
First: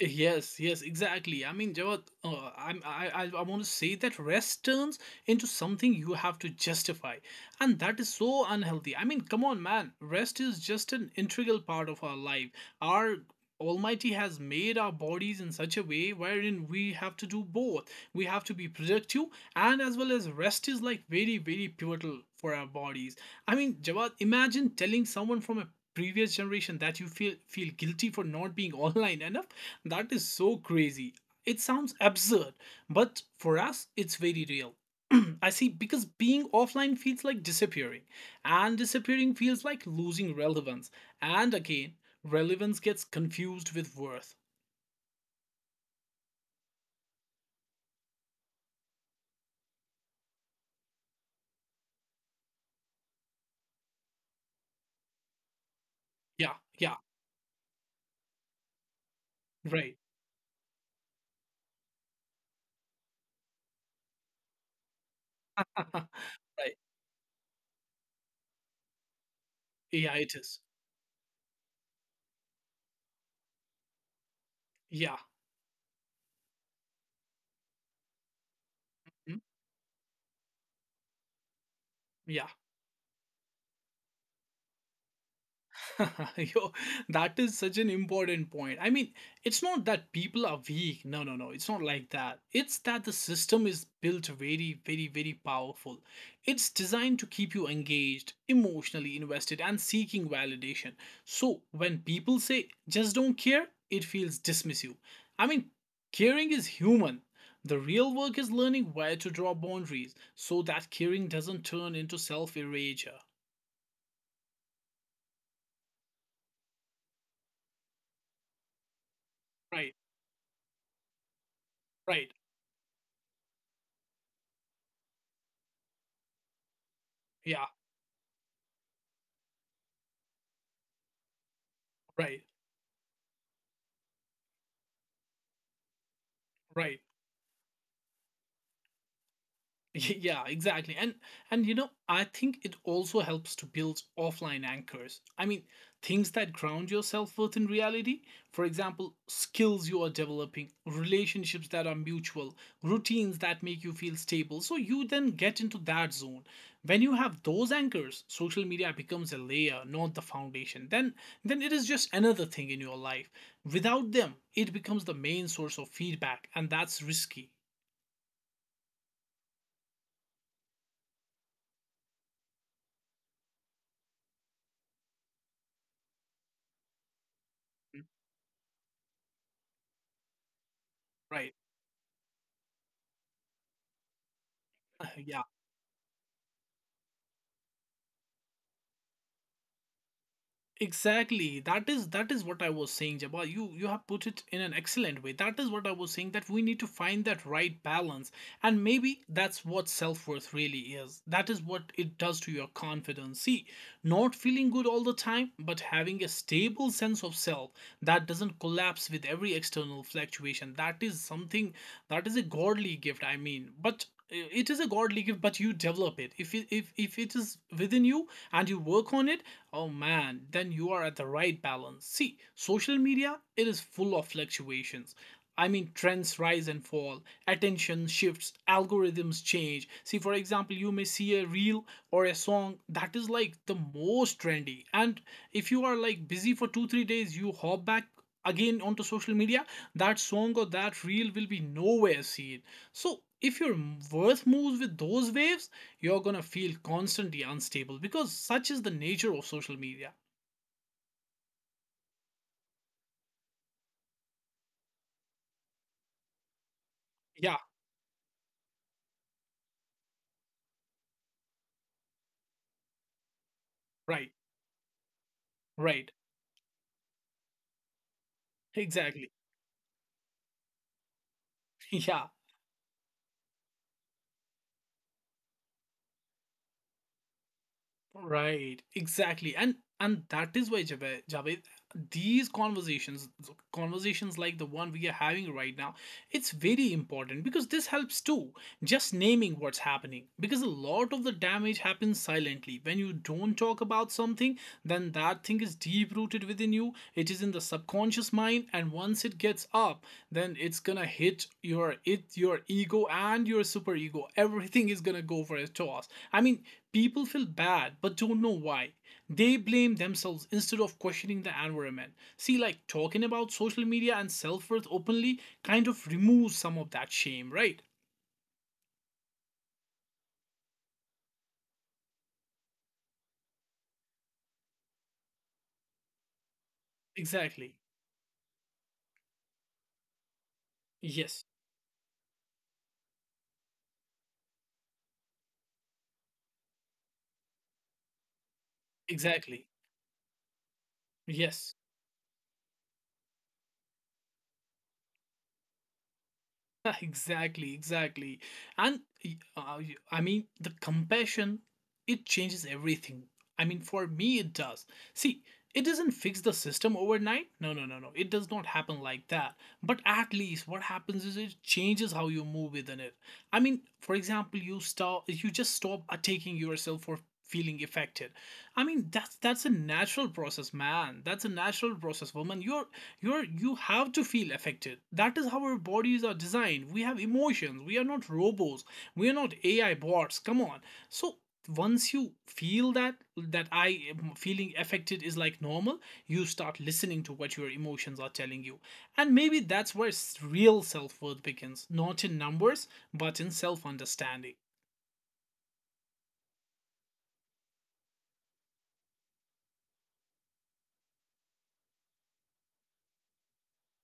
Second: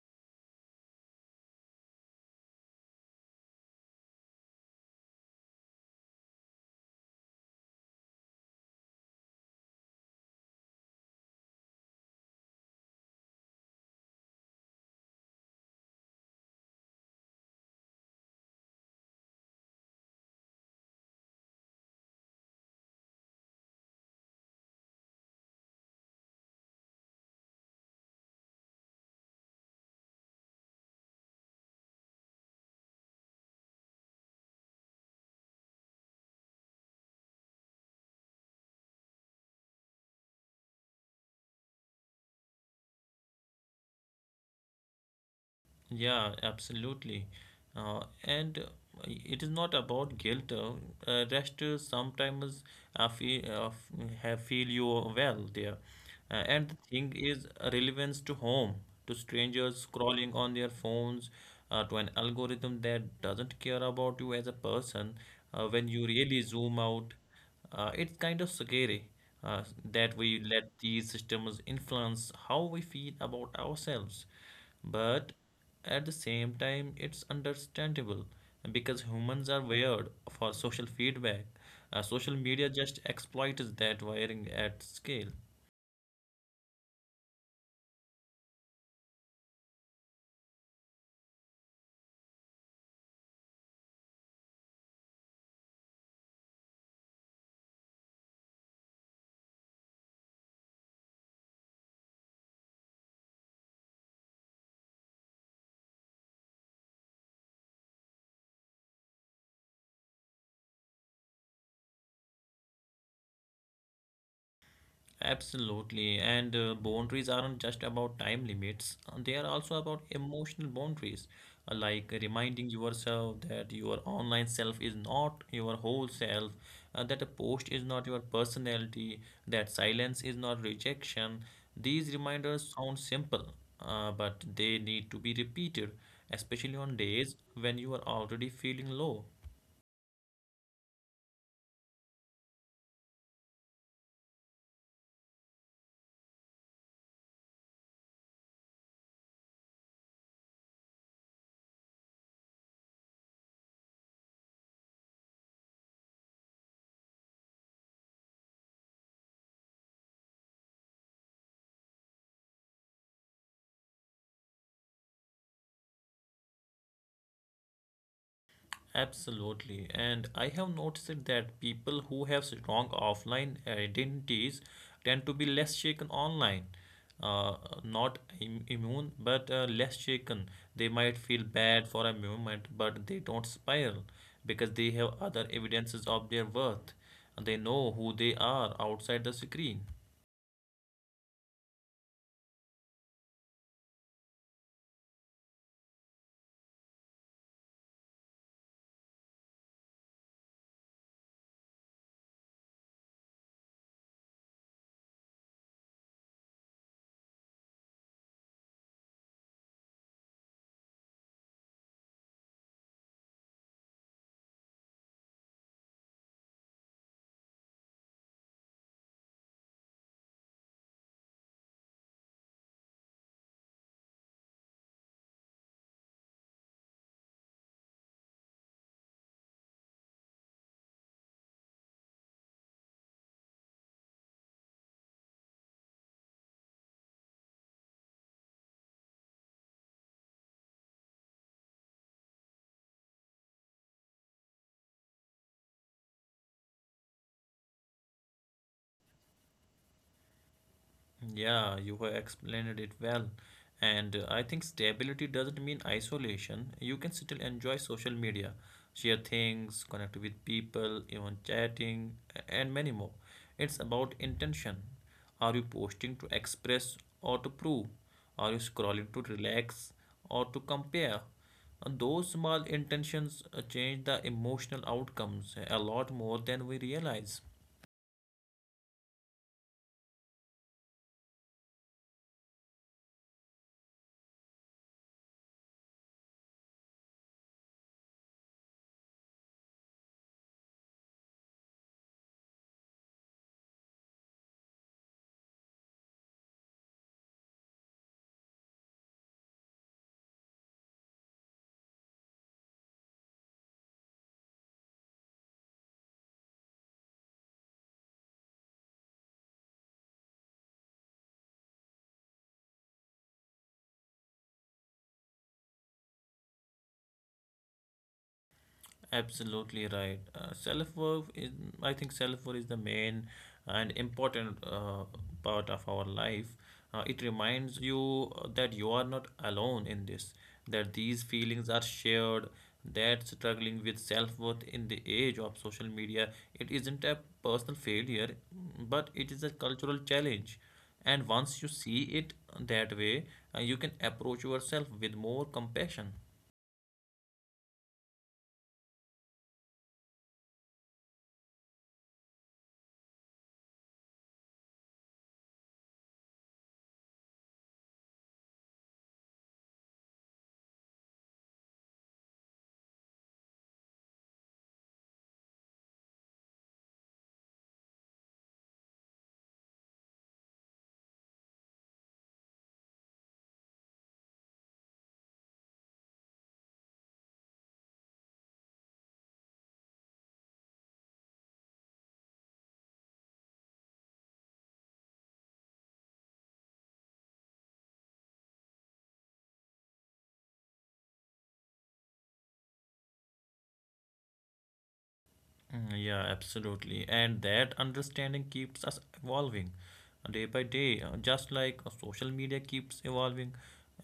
[SPEAKER 1] Yes, yes, exactly. I mean, Jawad, I want to say that rest turns into something you have to justify, and that is so unhealthy. I mean, come on, man, rest is just an integral part of our life. Our Almighty has made our bodies in such a way wherein we have to do both. We have to be productive, and as well as rest is like very, very pivotal for our bodies. I mean, Jawad, imagine telling someone from a previous generation that you feel guilty for not being online enough. That is so crazy. It sounds absurd, but for us, it's very real. I see because being offline feels like disappearing, and disappearing feels like losing relevance. And again, relevance gets confused with worth.
[SPEAKER 2] Yeah, absolutely. And It is not about guilt. Rest sometimes feel, have feel you well there.
[SPEAKER 1] Yeah,
[SPEAKER 2] And the
[SPEAKER 1] yeah,
[SPEAKER 2] thing is relevance to home, to strangers
[SPEAKER 1] right.
[SPEAKER 2] scrolling on their phones, to an algorithm that doesn't care about you as a person. When
[SPEAKER 1] Right.
[SPEAKER 2] you really zoom out, it's kind of scary uh,
[SPEAKER 1] Yeah,
[SPEAKER 2] that
[SPEAKER 1] it
[SPEAKER 2] we
[SPEAKER 1] is.
[SPEAKER 2] let these systems influence how we feel about ourselves.
[SPEAKER 1] Yeah.
[SPEAKER 2] But at the same time, it's understandable because
[SPEAKER 1] Mm.
[SPEAKER 2] humans are wired for social feedback. Social
[SPEAKER 1] Yeah.
[SPEAKER 2] media just exploits that wiring at scale.
[SPEAKER 1] Yo, that is such an important point. I mean, it's not that people are weak. No, no, no. It's not like that. It's that the system is built very, very, very powerful. It's designed to keep you engaged, emotionally invested, and seeking validation. So when people say just don't care, it feels dismissive. I mean, caring is human. The real work is learning where to draw boundaries so that caring doesn't turn into self erasure.
[SPEAKER 2] Absolutely. And boundaries aren't just about time limits, they are also
[SPEAKER 1] Right,
[SPEAKER 2] about emotional boundaries, like
[SPEAKER 1] right.
[SPEAKER 2] reminding yourself that your online self is not your whole self, that a post
[SPEAKER 1] Yeah,
[SPEAKER 2] is not your personality, that silence is not rejection. These
[SPEAKER 1] right.
[SPEAKER 2] reminders sound simple, but they need to be repeated, especially on
[SPEAKER 1] Right.
[SPEAKER 2] days when you are already feeling low.
[SPEAKER 1] Yeah, exactly. And you know, I think it also helps to build offline anchors. I mean, things that ground your self-worth in reality. For example, skills you are developing, relationships that are mutual, routines that make you feel stable. So you then get into that zone. When you have those anchors, social media becomes a layer, not the foundation. Then it is just another thing in your life. Without them, it becomes the main source of feedback, and that's risky.
[SPEAKER 2] Absolutely. And I have noticed that people who have strong offline identities tend to be less shaken online. Uh, Not immune, but less shaken. They might feel
[SPEAKER 1] Right.
[SPEAKER 2] bad for a moment, but they don't spiral because they have
[SPEAKER 1] Yeah.
[SPEAKER 2] other evidences of their worth. They know who they are outside the screen.
[SPEAKER 1] Exactly. That is what I was saying, Jabba. You have put it in an excellent way. That is what I was saying that we need to find that right balance. And maybe that's what self-worth really is. That is what it does to your confidence. See, not feeling good all the time, but having a stable sense of self that doesn't collapse with every external fluctuation. That is something, that is a godly gift, I mean. But it is a godly gift, but you develop it if it is within you and you work on it. Oh man, then you are at the right balance. See, social media, it is full of fluctuations. I mean, trends rise and fall, attention shifts, algorithms change. See, for example, you may see a reel or a song that is like the most trendy. And if you are like busy for two, three days, you hop back again onto social media, that song or that reel will be nowhere seen. So if your Earth moves with those waves, you're gonna feel constantly unstable because such is the nature of social media.
[SPEAKER 2] Yeah, you have explained it well. And I think stability doesn't mean isolation. You can still
[SPEAKER 1] Yeah,
[SPEAKER 2] enjoy social media, share things, connect with people, even chatting, and many more. It's about
[SPEAKER 1] right,
[SPEAKER 2] intention. Are you
[SPEAKER 1] right,
[SPEAKER 2] posting to express or to prove? Are you scrolling to
[SPEAKER 1] exactly.
[SPEAKER 2] relax or to compare? And
[SPEAKER 1] Yeah.
[SPEAKER 2] those small intentions change the emotional outcomes a lot more than we realize.
[SPEAKER 1] Right, exactly, and that is why Javed, Javed, these conversations, conversations like the one we are having right now, it's very important because this helps too. Just naming what's happening, because a lot of the damage happens silently. When you don't talk about something, then that thing is deep rooted within you. It is in the subconscious mind, and once it gets up, then it's gonna hit your it your ego and your superego. Everything is gonna go for a toss. I mean, people feel bad but don't know why. They blame themselves instead of questioning the environment. See, like talking about social media and self-worth openly kind of removes some of that shame, right?
[SPEAKER 2] Absolutely right. Self-worth is, I think, self-worth is the main and important part of our life. It
[SPEAKER 1] Exactly.
[SPEAKER 2] reminds you that you are not alone in this, that these
[SPEAKER 1] Yes.
[SPEAKER 2] feelings are shared, that struggling with self-worth in the age of social media, it isn't a personal failure, but it is a
[SPEAKER 1] Exactly.
[SPEAKER 2] cultural challenge. And once you
[SPEAKER 1] Yes.
[SPEAKER 2] see it that way, you can approach yourself with more compassion.
[SPEAKER 1] Exactly, exactly. And uh, I mean, the compassion, it changes everything. I mean, for me it does. See, it doesn't fix the system overnight. No, no, no, no. It does not happen like that. But at least what happens is it changes how you move within it. I mean, for example, you just stop attacking yourself for feeling affected. I mean, that's a natural process, man. That's a natural process, woman. You're you have to feel affected. That is how our bodies are designed. We have emotions. We are not robots. We are not AI bots. Come on. So once you feel that, I am feeling affected is like normal, you start listening to what your emotions are telling you. And maybe that's where real self-worth begins, not in numbers, but in self understanding.
[SPEAKER 2] Mm, yeah, absolutely. And that understanding keeps us evolving day by day, just like social media keeps evolving.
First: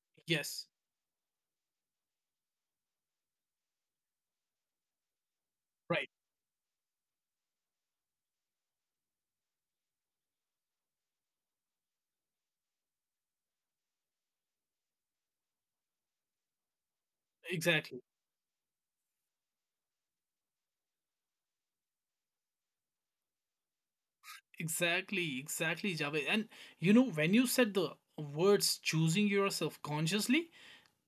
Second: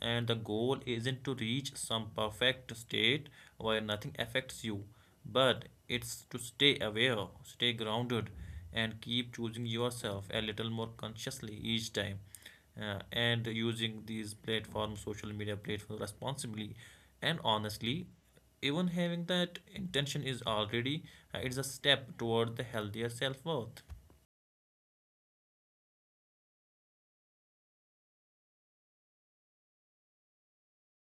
[SPEAKER 2] And the
[SPEAKER 1] Yes,
[SPEAKER 2] goal isn't to reach some perfect state where nothing affects you, but
[SPEAKER 1] right,
[SPEAKER 2] it's to stay aware, stay grounded, and keep choosing yourself a little more consciously each time and using these platforms, social media platforms responsibly and
[SPEAKER 1] exactly,
[SPEAKER 2] honestly. Even having that intention is already it's a step toward the healthier self worth.
[SPEAKER 1] exactly, exactly, Javed. And you know, when you said the words choosing yourself consciously,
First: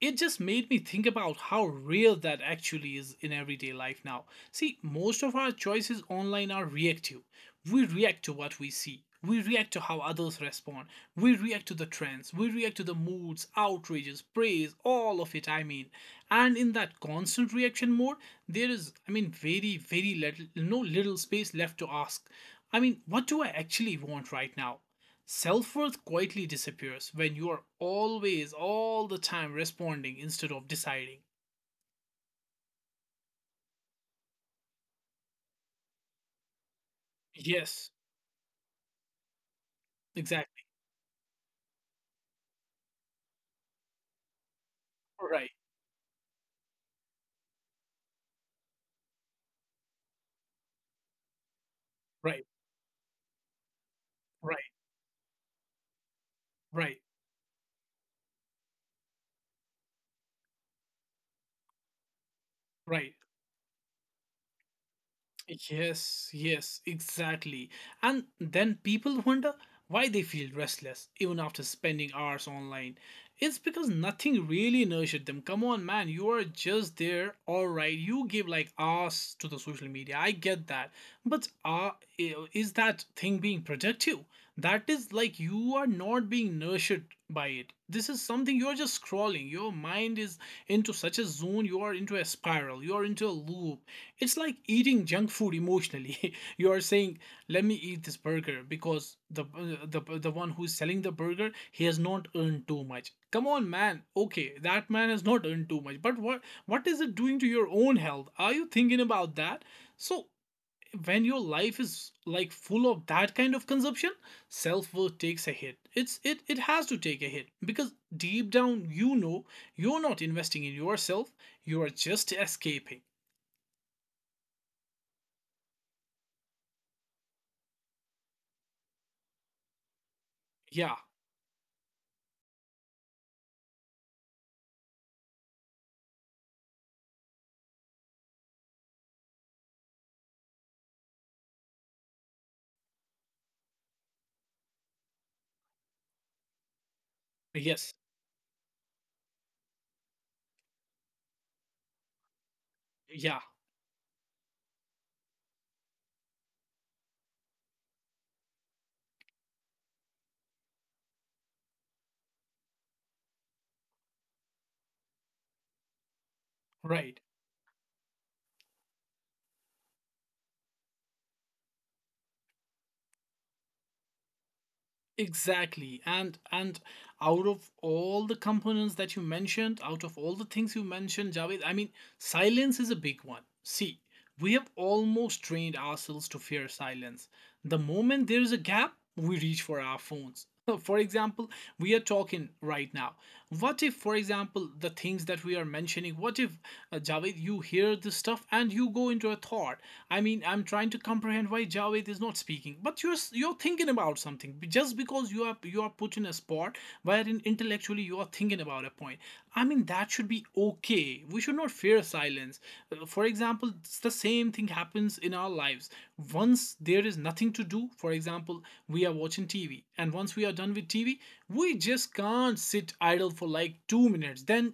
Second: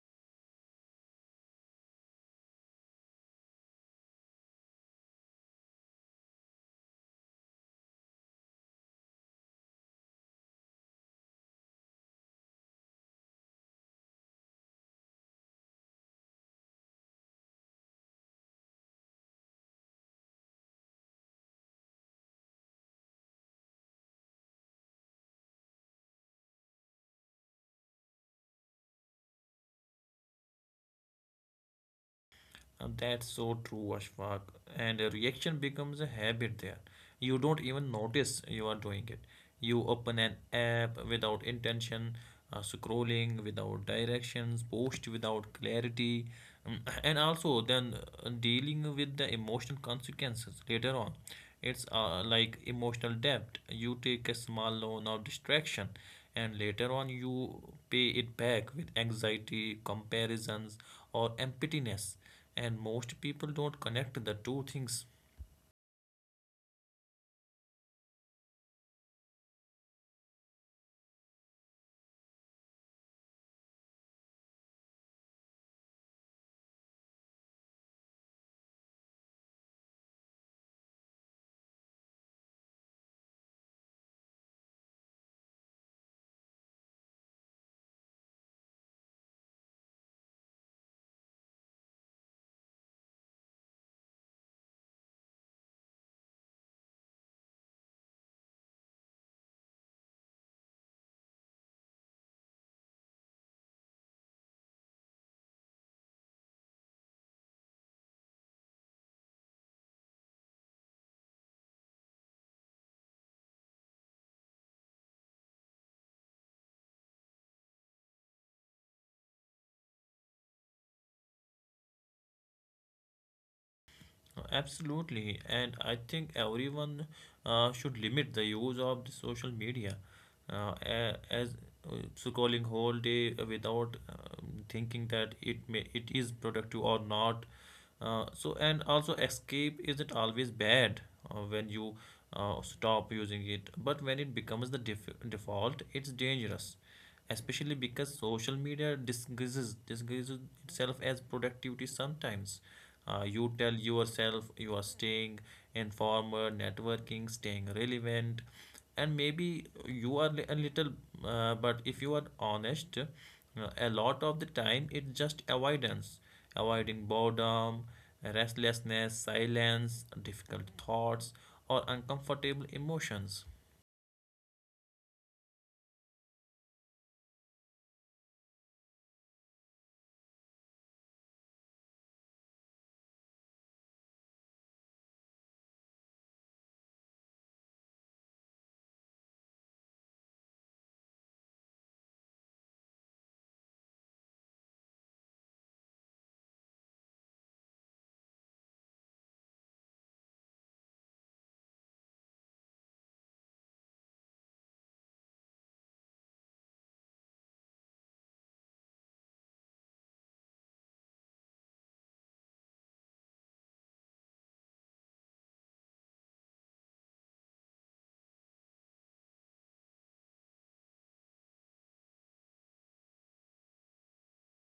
[SPEAKER 1] it just made me think about how real that actually is in everyday life now. See, most of our choices online are reactive. We react to what we see. We react to how others respond. We react to the trends. We react to the moods, outrages, praise, all of it, I mean. And in that constant reaction mode, there is, I mean, very, very little, no little space left to ask. I mean, what do I actually want right now? Self worth quietly disappears when you are always, all the time responding instead of deciding.
[SPEAKER 2] That's so true, Ashfaq. And a reaction becomes a habit there. You don't
[SPEAKER 1] Yes,
[SPEAKER 2] even notice you are doing it. You open an
[SPEAKER 1] exactly.
[SPEAKER 2] app without intention, scrolling without directions, post
[SPEAKER 1] Right,
[SPEAKER 2] without clarity, mm, and also then dealing with the emotional consequences later on. It's
[SPEAKER 1] right,
[SPEAKER 2] like emotional debt. You take a
[SPEAKER 1] right,
[SPEAKER 2] small loan of distraction, and later
[SPEAKER 1] right,
[SPEAKER 2] on you pay it back with anxiety, comparisons, or emptiness, and
[SPEAKER 1] right.
[SPEAKER 2] most people don't connect the two things.
[SPEAKER 1] Yes, yes, exactly. And then people wonder why they feel restless even after spending hours online. It's because nothing really nurtured them. Come on, man, you are just there, alright. You give like hours to the social media. I get that. But is that thing being productive? That is like you are not being nurtured by it. This is something you're just scrolling. Your mind is into such a zone, you are into a spiral, you are into a loop. It's like eating junk food emotionally. You are saying, "Let me eat this burger because the one who's selling the burger, he has not earned too much." Come on, man. Okay, that man has not earned too much. But what is it doing to your own health? Are you thinking about that? So when your life is like full of that kind of consumption, self-worth takes a hit. It has to take a hit because deep down you know you're not investing in yourself. You are just escaping.
[SPEAKER 2] Absolutely, and I think everyone should limit the use of the social media
[SPEAKER 1] Yeah.
[SPEAKER 2] as scrolling whole day without thinking that it may it is productive or not, so. And also escape isn't always bad when you stop using it, but when it becomes the default it's dangerous, especially
[SPEAKER 1] Yes.
[SPEAKER 2] because social media disguises itself as productivity sometimes.
[SPEAKER 1] Yeah,
[SPEAKER 2] You tell yourself you are staying informed, networking, staying relevant, and maybe you are a little, but if you are honest, a lot of the time it's just avoidance, avoiding
[SPEAKER 1] right.
[SPEAKER 2] boredom, restlessness, silence, difficult thoughts, or uncomfortable emotions.
[SPEAKER 1] Exactly. And out of all the components that you mentioned, out of all the things you mentioned, Javed, I mean, silence is a big one. See, we have almost trained ourselves to fear silence. The moment there is a gap, we reach for our phones. For example, we are talking right now. What if, for example, the things that we are mentioning, what if, Javed, you hear this stuff and you go into a thought? I mean, I'm trying to comprehend why Javed is not speaking, but you're thinking about something. Just because you are, you are put in a spot wherein intellectually you are thinking about a point, I mean, that should be okay. We should not fear silence. For example, it's the same thing happens in our lives. Once there is nothing to do, for example, we are watching tv, and once we are done with tv, we just can't sit idle for like two minutes, then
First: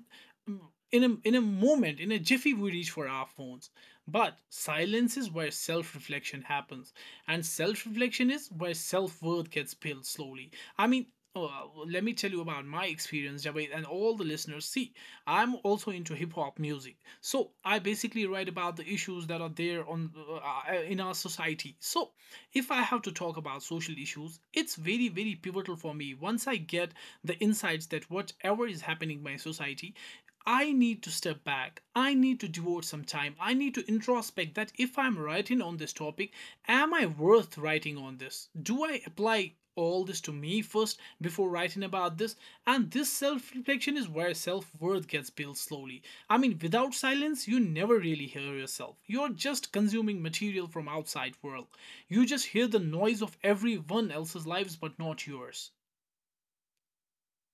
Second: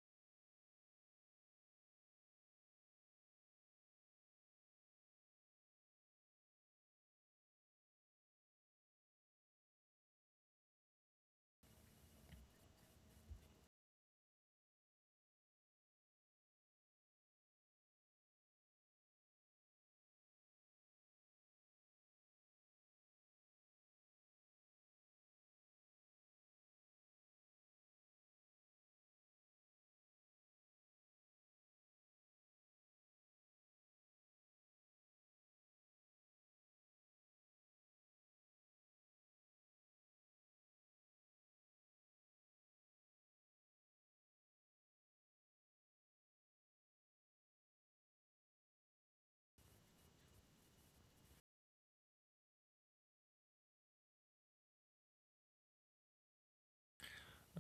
[SPEAKER 1] mm, in a moment, in a jiffy we reach for our phones. But silence is where self-reflection happens, and self-reflection is where self-worth gets built slowly. I mean, let me tell you about my experience, Javed, and all the listeners. See, I'm also into hip-hop music, so I basically write about the issues that are there on in our society. So if I have to talk about social issues, it's very, very pivotal for me. Once I get the insights that whatever is happening in my society, I need to step back. I need to devote some time. I need to introspect that if I'm writing on this topic, am I worth writing on this? Do I apply all this to me first before writing about this? And this self reflection is where self worth gets built slowly. I mean, without silence, you never really hear yourself. You're just consuming material from outside world. You just hear the noise of everyone else's lives, but not yours.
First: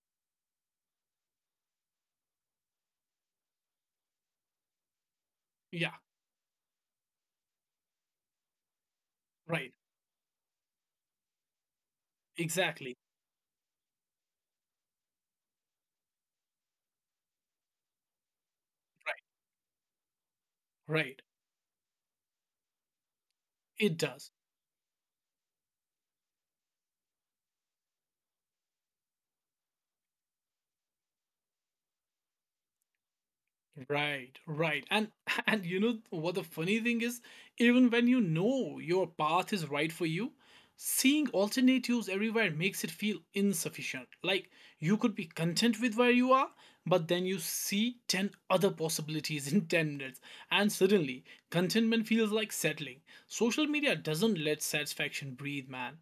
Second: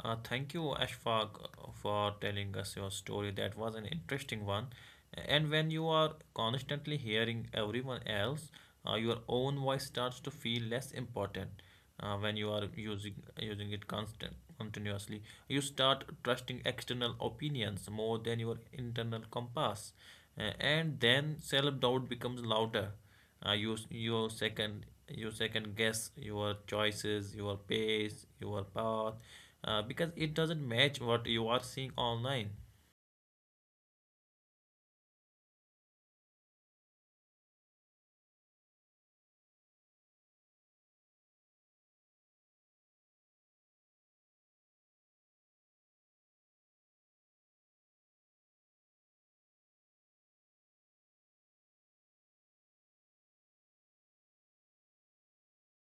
[SPEAKER 2] Thank you, Ashfaq, for telling us your story. That was an interesting one. And when you
[SPEAKER 1] Yeah,
[SPEAKER 2] are constantly hearing everyone else, your own
[SPEAKER 1] right.
[SPEAKER 2] voice starts to feel less important. When you are
[SPEAKER 1] Exactly.
[SPEAKER 2] using it constant continuously, you start trusting external opinions more than your internal compass.
[SPEAKER 1] Right.
[SPEAKER 2] And
[SPEAKER 1] Right.
[SPEAKER 2] then self-doubt becomes louder,
[SPEAKER 1] It does.
[SPEAKER 2] you second guess your choices, your pace, your path, because it doesn't match what you are seeing online.
[SPEAKER 1] Right. Right. And and you know what the funny thing is? Even when you know your path is right for you, seeing alternatives everywhere makes it feel insufficient. Like you could be content with where you are, but then you see 10 other possibilities in 10 minutes, and suddenly contentment feels like settling. Social media doesn't let satisfaction breathe, man.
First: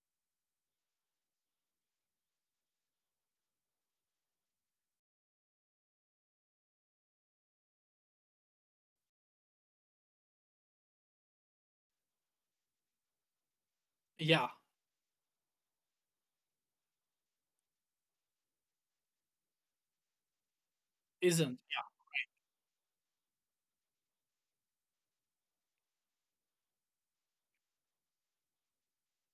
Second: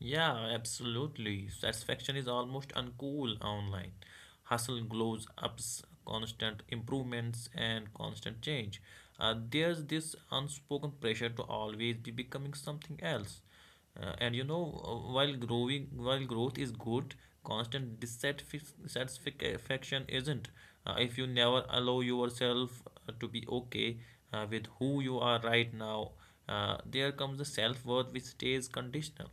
[SPEAKER 2] Yeah, absolutely. Satisfaction is almost uncool online. Hustle glows ups, constant improvements, and constant change. There's this unspoken pressure to always be becoming something else. Uh, and you
[SPEAKER 1] Yeah,
[SPEAKER 2] know, uh, while growing, while growth is good, constant dissatisfaction isn't. If you
[SPEAKER 1] isn't.
[SPEAKER 2] never allow yourself to be okay with who you are right now, there comes the self worth which stays conditional.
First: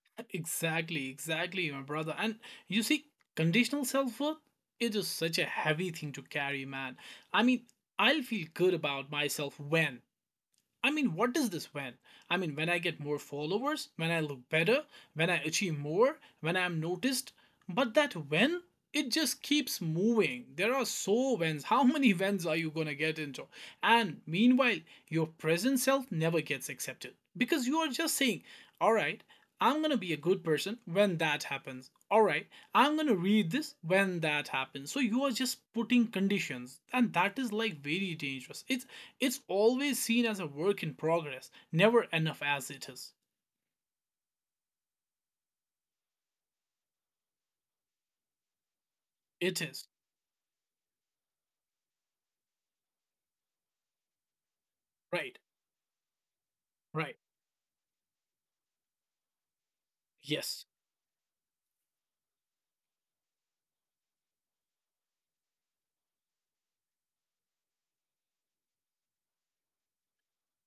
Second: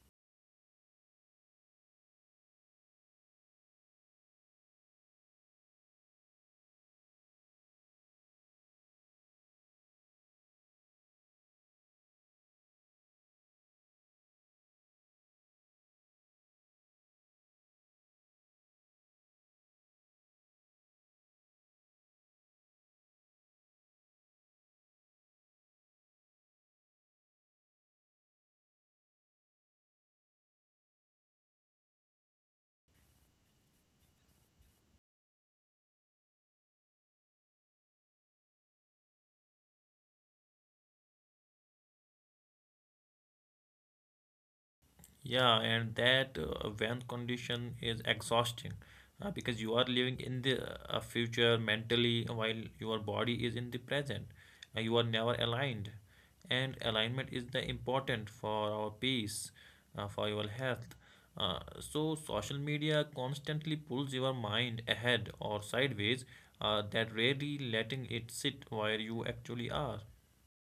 [SPEAKER 1] Exactly, exactly, my brother. And you see, conditional self worth, it is such a heavy thing to carry, man. I mean, I'll feel good about myself when, I mean, what does this when? I mean, when I get more followers, when I look better, when I achieve more, when I'm noticed. But that when, it just keeps moving. There are so wins. How many wins are you going to get into? And meanwhile, your present self never gets accepted because you are just saying, all right, I'm going to be a good person when that happens. All right, I'm going to read this when that happens. So you are just putting conditions, and that is like very dangerous. It's always seen as a work in progress, never enough as it is.
[SPEAKER 2] Yeah, and that when condition is exhausting because
[SPEAKER 1] It
[SPEAKER 2] you are
[SPEAKER 1] is.
[SPEAKER 2] living in the future mentally while your body is in the present. You are never
[SPEAKER 1] Right.
[SPEAKER 2] aligned, and
[SPEAKER 1] Right.
[SPEAKER 2] alignment is the important for our peace, for your
[SPEAKER 1] Yes.
[SPEAKER 2] health. So social media constantly pulls your mind ahead or sideways, that rarely letting it sit where you actually are.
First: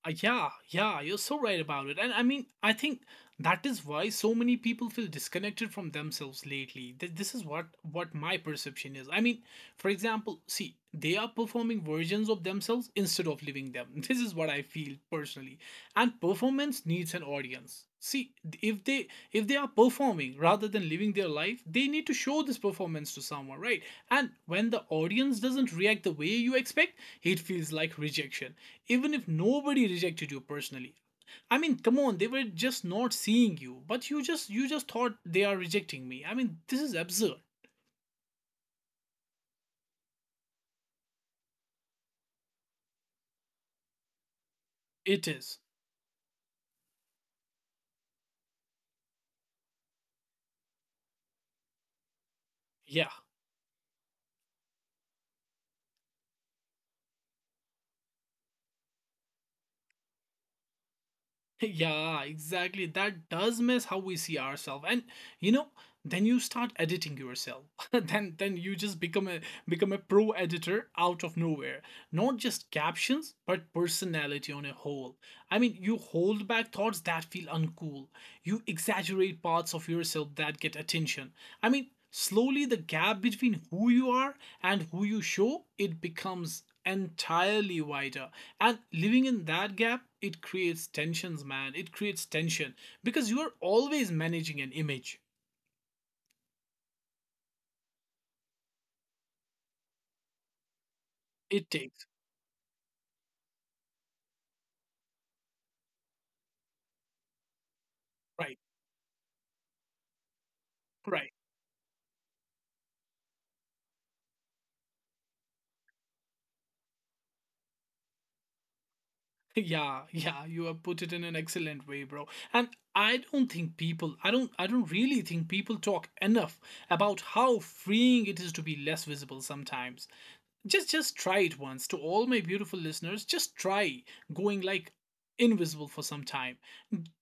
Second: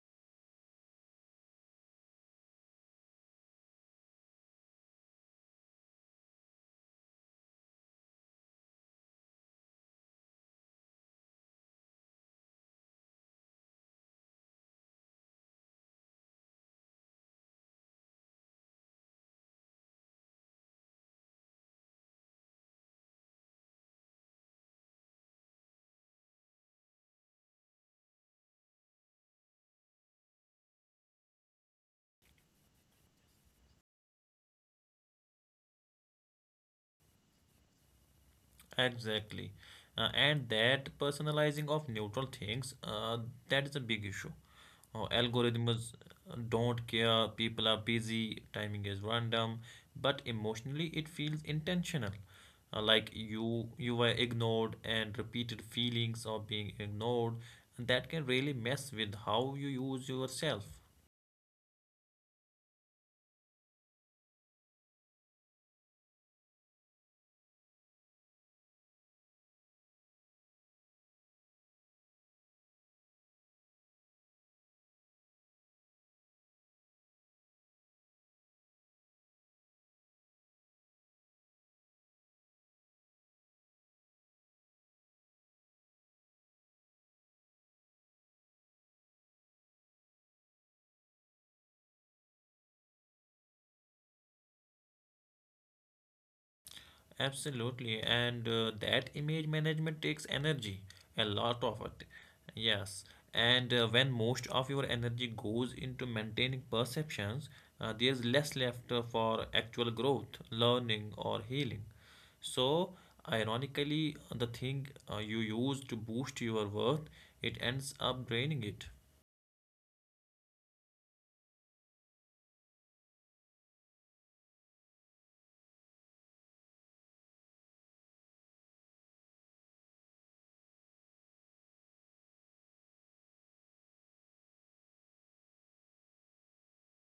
[SPEAKER 1] Yeah, yeah, you're so right about it. And I mean, I think that is why so many people feel disconnected from themselves lately. This is what my perception is. I mean, for example, see, they are performing versions of themselves instead of living them. This is what I feel personally. And performance needs an audience. See, if they if they are performing rather than living their life, they need to show this performance to someone, right? And when the audience doesn't react the way you expect, it feels like rejection even if nobody rejected you personally. I mean, come on, they were just not seeing you, but you just thought they are rejecting me. I mean, this is absurd.
[SPEAKER 2] Exactly. And that personalizing of neutral things, that is a big issue.
[SPEAKER 1] It is.
[SPEAKER 2] Algorithms don't care, people are busy, timing is random, but emotionally it feels intentional.
[SPEAKER 1] Yeah.
[SPEAKER 2] Like you were ignored, and repeated feelings of being ignored, and that can really mess with how you use yourself.
[SPEAKER 1] Yeah, exactly. That does mess how we see ourselves. And you know, then you start editing yourself. Then you just become a pro editor out of nowhere. Not just captions, but personality on a whole. I mean, you hold back thoughts that feel uncool. You exaggerate parts of yourself that get attention. I mean, slowly the gap between who you are and who you show, it becomes entirely wider, and living in that gap, it creates tensions, man, it creates tension, because you are always managing an image.
[SPEAKER 2] Absolutely, and that image management takes energy, a lot
[SPEAKER 1] It
[SPEAKER 2] of
[SPEAKER 1] takes.
[SPEAKER 2] it. Yes, and when most of your energy goes into maintaining perceptions, there's less
[SPEAKER 1] Right.
[SPEAKER 2] left for actual growth, learning,
[SPEAKER 1] Right.
[SPEAKER 2] or healing. So, ironically, the thing you use to boost your worth, it ends up draining it.
[SPEAKER 1] Yeah, yeah, you have put it in an excellent way, bro. And I don't really think people talk enough about how freeing it is to be less visible sometimes. Just try it once. To all my beautiful listeners, just try going like invisible for some time.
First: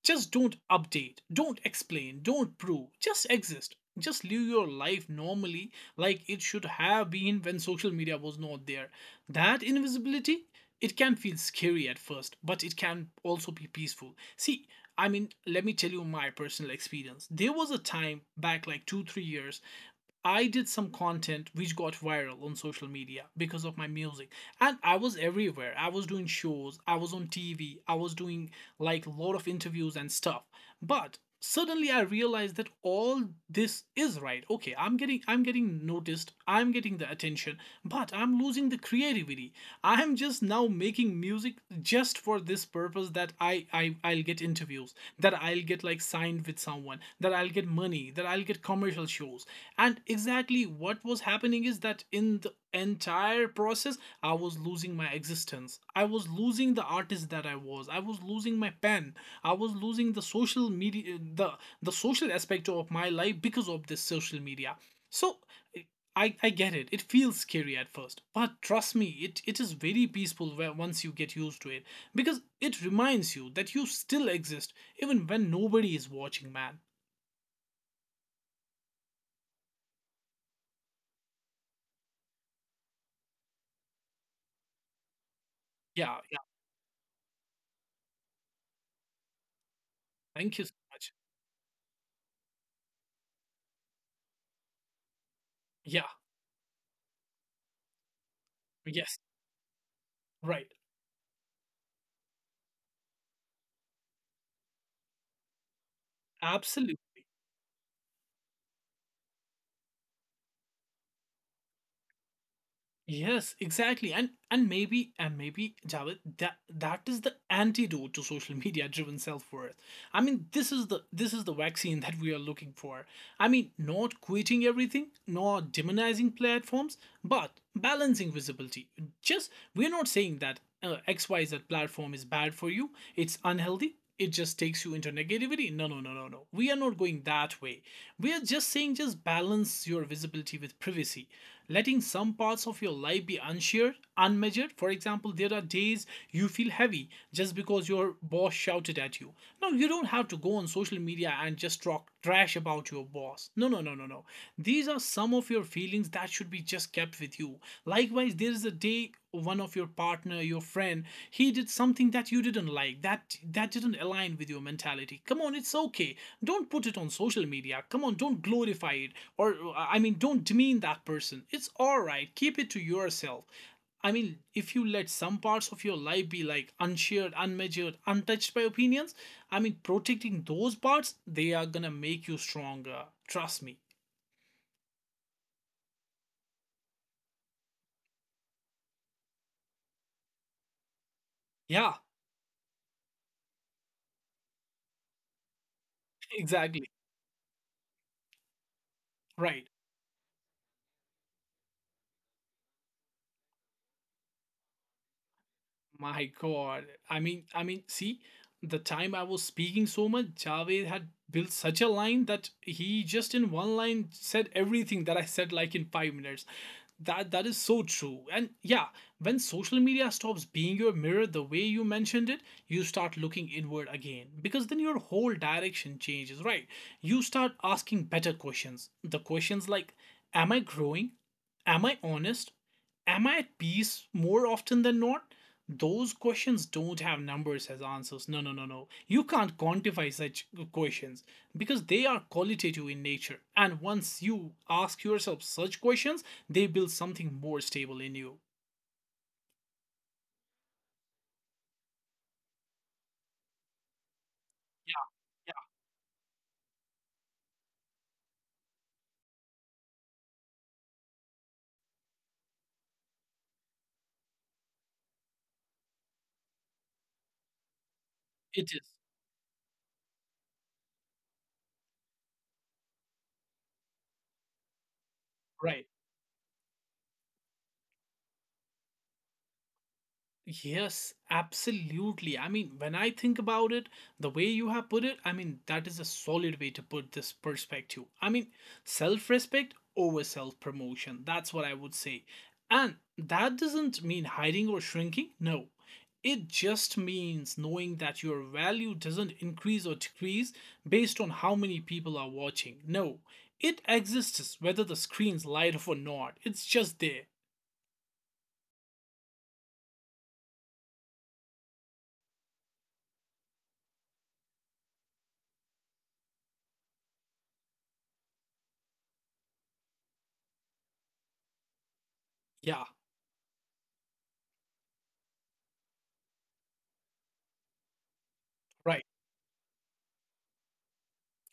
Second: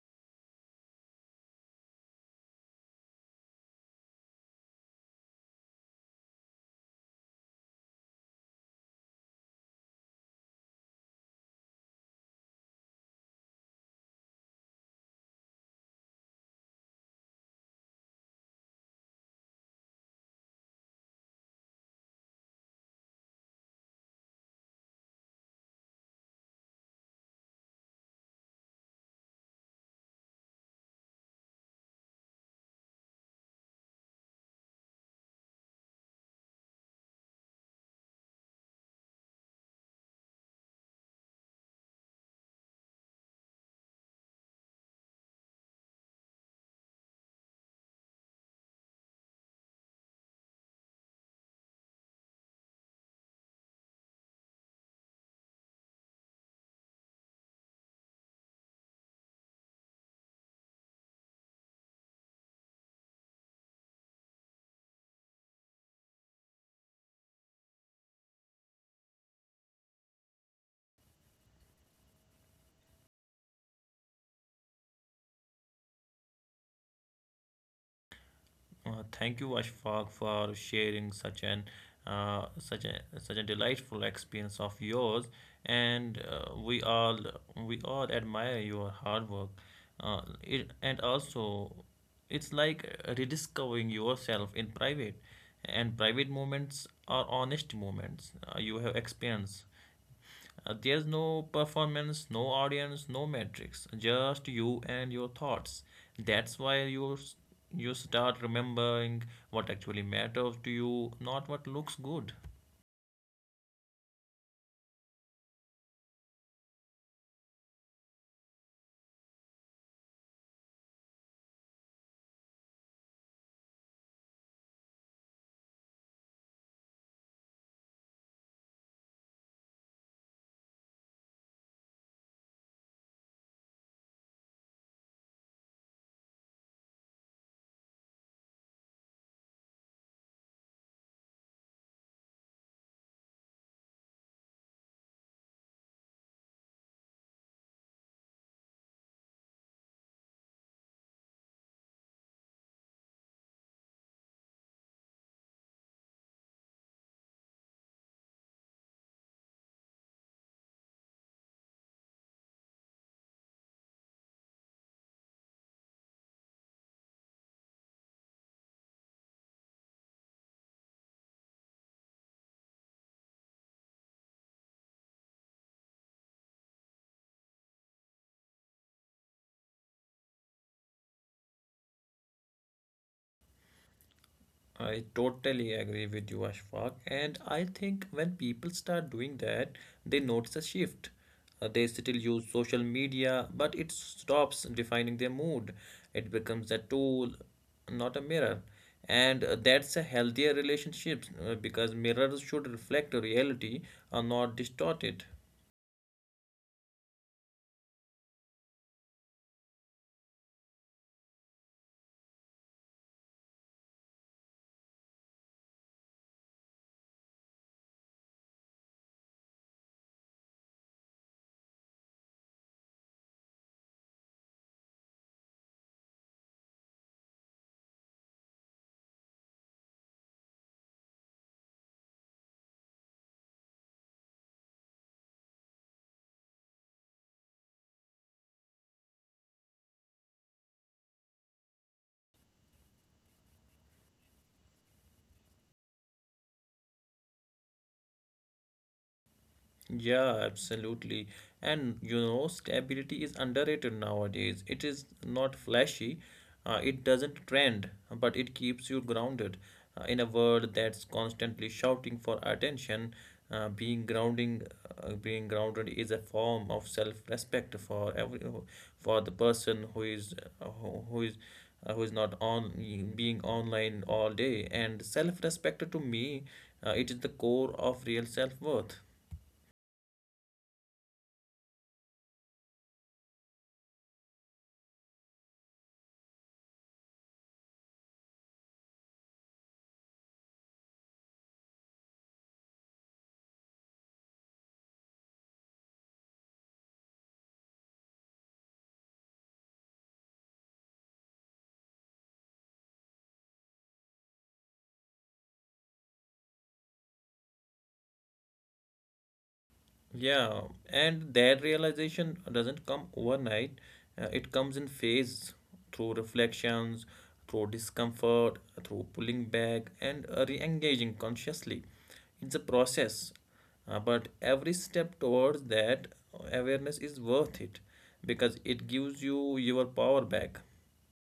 [SPEAKER 1] Just don't update, don't explain, don't prove, just exist, just live your life normally, like it should have been when social media was not there. That invisibility, it can feel scary at first, but it can also be peaceful. See, I mean, let me tell you my personal experience. There was a time back like 2 3 years I did some content which got viral on social media because of my music. And I was everywhere. I was doing shows, I was on TV, I was doing like a lot of interviews and stuff. But suddenly I realized that all this is right. Okay, I'm getting noticed, I'm getting the attention, but I'm losing the creativity. I'm just now making music just for this purpose, that I I'll get interviews, that I'll get like signed with someone, that I'll get money, that I'll get commercial shows. And exactly what was happening is that in the entire process, I was losing my existence, I was losing the artist that I was, I was losing my pen, I was losing the social media, the social aspect of my life because of this social media. So I get it. It feels scary at first, but trust me, it is very peaceful once you get used to it. Because it reminds you that you still exist even when nobody is watching, man.
[SPEAKER 2] Thank you, Ashfaq, for sharing such an such a delightful experience of yours,
[SPEAKER 1] Yeah,
[SPEAKER 2] and
[SPEAKER 1] yeah.
[SPEAKER 2] uh, we all we all admire your hard work.
[SPEAKER 1] Thank you so
[SPEAKER 2] And
[SPEAKER 1] much.
[SPEAKER 2] also, it's like rediscovering yourself in private, and
[SPEAKER 1] Yeah,
[SPEAKER 2] private moments are honest moments you have
[SPEAKER 1] yes,
[SPEAKER 2] experienced.
[SPEAKER 1] right.
[SPEAKER 2] There's no performance, no audience, no metrics, just you and your thoughts. That's why
[SPEAKER 1] Absolutely.
[SPEAKER 2] you start remembering what actually matters to you, not what looks good.
[SPEAKER 1] Yes, exactly. And maybe Javed, that is the antidote to social media driven self-worth. I mean, this is the vaccine that we are looking for. I mean, not quitting everything, nor demonizing platforms, but balancing visibility. Just we're not saying that XYZ platform is bad for you, it's unhealthy, it just takes you into negativity. No, no, no, no, no, we are not going that way. We are just saying, just balance your visibility with privacy, letting some parts of your life be unshared, unmeasured. For example, there are days you feel heavy just because your boss shouted at you. Now you don't have to go on social media and just talk trash about your boss. No, no, no, no, no. These are some of your feelings that should be just kept with you. Likewise, there is a day one of your partner, your friend, he did something that you didn't like, that didn't align with your mentality. Come on, it's okay. Don't put it on social media, come on, don't glorify it, or I mean, don't demean that person. It's all right, keep it to yourself. I mean, if you let some parts of your life be like unshared, unmeasured, untouched by opinions, I mean, protecting those parts, they are gonna make you stronger, trust me.
[SPEAKER 2] I totally agree with you, Ashfaq. And I think when people start doing that, they notice a shift. They
[SPEAKER 1] Yeah.
[SPEAKER 2] still use social media, but it stops defining their mood. It becomes a
[SPEAKER 1] Exactly.
[SPEAKER 2] tool, not a mirror. And
[SPEAKER 1] Right.
[SPEAKER 2] that's a healthier relationship because mirrors should reflect reality and not distort it.
[SPEAKER 1] My God. I mean, see, the time I was speaking so much, Javed had built such a line that he just in one line said everything that I said like in 5 minutes. That that is so true. And yeah, when social media stops being your mirror the way you mentioned it, you start looking inward again. Because then your whole direction changes, right? You start asking better questions. The questions like, am I growing? Am I honest? Am I at peace more often than not? Those questions don't have numbers as answers. No, no, no, no. You can't quantify such questions, because they are qualitative in nature. And once you ask yourself such questions, they build something more stable in you.
[SPEAKER 2] Yeah, absolutely. And you know, stability is underrated nowadays. It is
[SPEAKER 1] Yeah,
[SPEAKER 2] not flashy, it doesn't trend, but it keeps you grounded. In a world that's constantly shouting for attention, uh, being grounding, being grounded is a form of self-respect for every
[SPEAKER 1] yeah, it is.
[SPEAKER 2] for the person who is uh, who who is who is not on being online all day. And
[SPEAKER 1] Right.
[SPEAKER 2] self-respect to me, it is the core of real self-worth.
[SPEAKER 1] Yes, absolutely. I mean, when I think about it, the way you have put it, I mean, that is a solid way to put this perspective. I mean, self respect over self promotion. That's what I would say. And that doesn't mean hiding or shrinking. No. It just means knowing that your value doesn't increase or decrease based on how many people are watching. No. It exists whether the screen's light up or not. It's just there.
[SPEAKER 2] Yeah, and that realization doesn't come overnight. It comes in phase through reflections, through discomfort, through pulling back, and re engaging consciously. It's a
[SPEAKER 1] Yeah,
[SPEAKER 2] process, but every step towards that awareness is worth it because it
[SPEAKER 1] right.
[SPEAKER 2] gives you your power back.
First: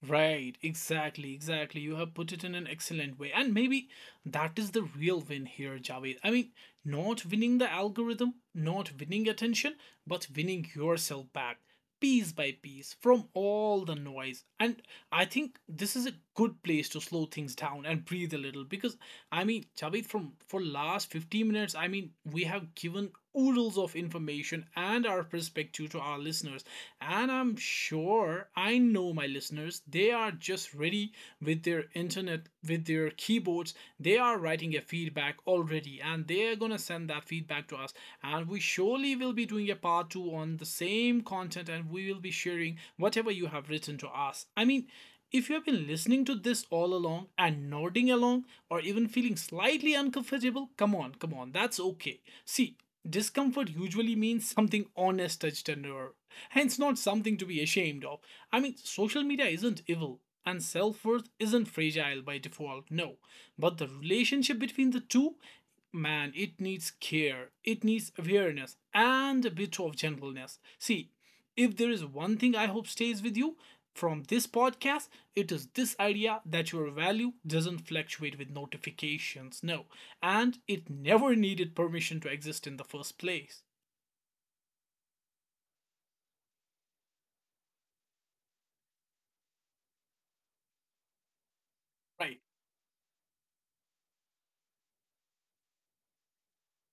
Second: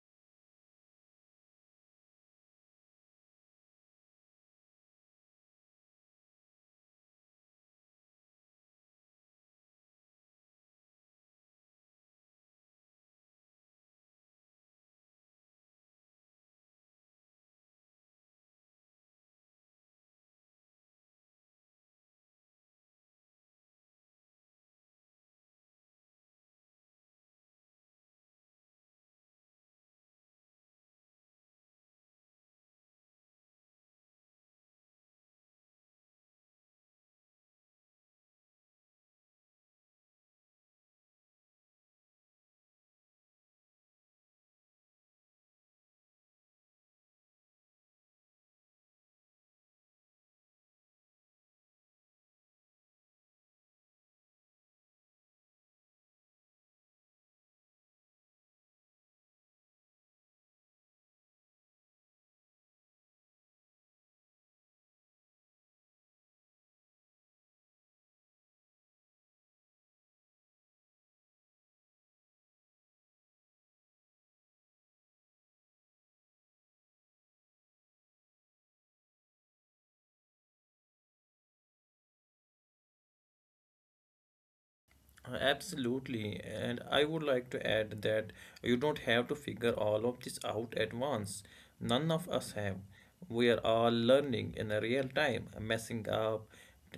[SPEAKER 1] Right, exactly, exactly. You have put it in an excellent way. And maybe that is the real win here, Javed. I mean, not winning the algorithm, not winning attention, but winning yourself back piece by piece from all the noise. And I think this is a good place to slow things down and breathe a little, because I mean, Chavit, from for last 15 minutes, I mean, we have given oodles of information and our perspective to our listeners. And I'm sure, I know my listeners, they are just ready with their internet, with their keyboards. They are writing a feedback already, and they are gonna send that feedback to us. And we surely will be doing a part two on the same content, and we will be sharing whatever you have written to us. I mean, if you have been listening to this all along and nodding along, or even feeling slightly uncomfortable, come on, come on, that's okay. See, discomfort usually means something honest touched under, hence not something to be ashamed of. I mean, social media isn't evil and self worth isn't fragile by default, no. But the relationship between the two, man, it needs care, it needs awareness, and a bit of gentleness. See, if there is one thing I hope stays with you from this podcast, it is this idea that your value doesn't fluctuate with notifications, no, and it never needed permission to exist in the first place.
[SPEAKER 2] Absolutely, and I would like to add that you don't have to figure all of this out at once. None of
[SPEAKER 1] Right,
[SPEAKER 2] us have. We are all learning in a real time, messing up,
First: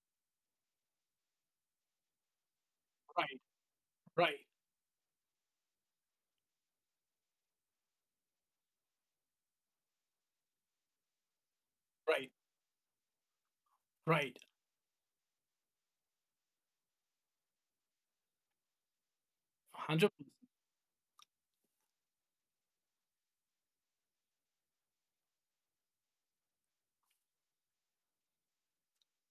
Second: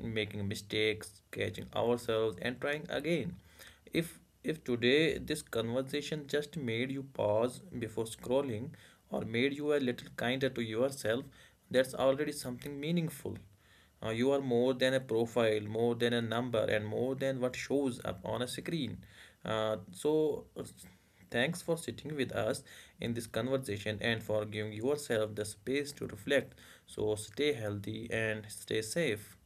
[SPEAKER 2] making mistakes, catching ourselves, and trying again.
[SPEAKER 1] right,
[SPEAKER 2] If
[SPEAKER 1] right,
[SPEAKER 2] if today this conversation just made you pause before scrolling or made you a little kinder to yourself, that's already
[SPEAKER 1] right,
[SPEAKER 2] something meaningful. You are
[SPEAKER 1] right.
[SPEAKER 2] more than a profile, more than a number, and more than what shows up on a screen. Uh, so,
[SPEAKER 1] 100%.
[SPEAKER 2] uh, thanks for sitting with us in this conversation and for giving yourself the space to reflect. So, stay healthy and stay safe.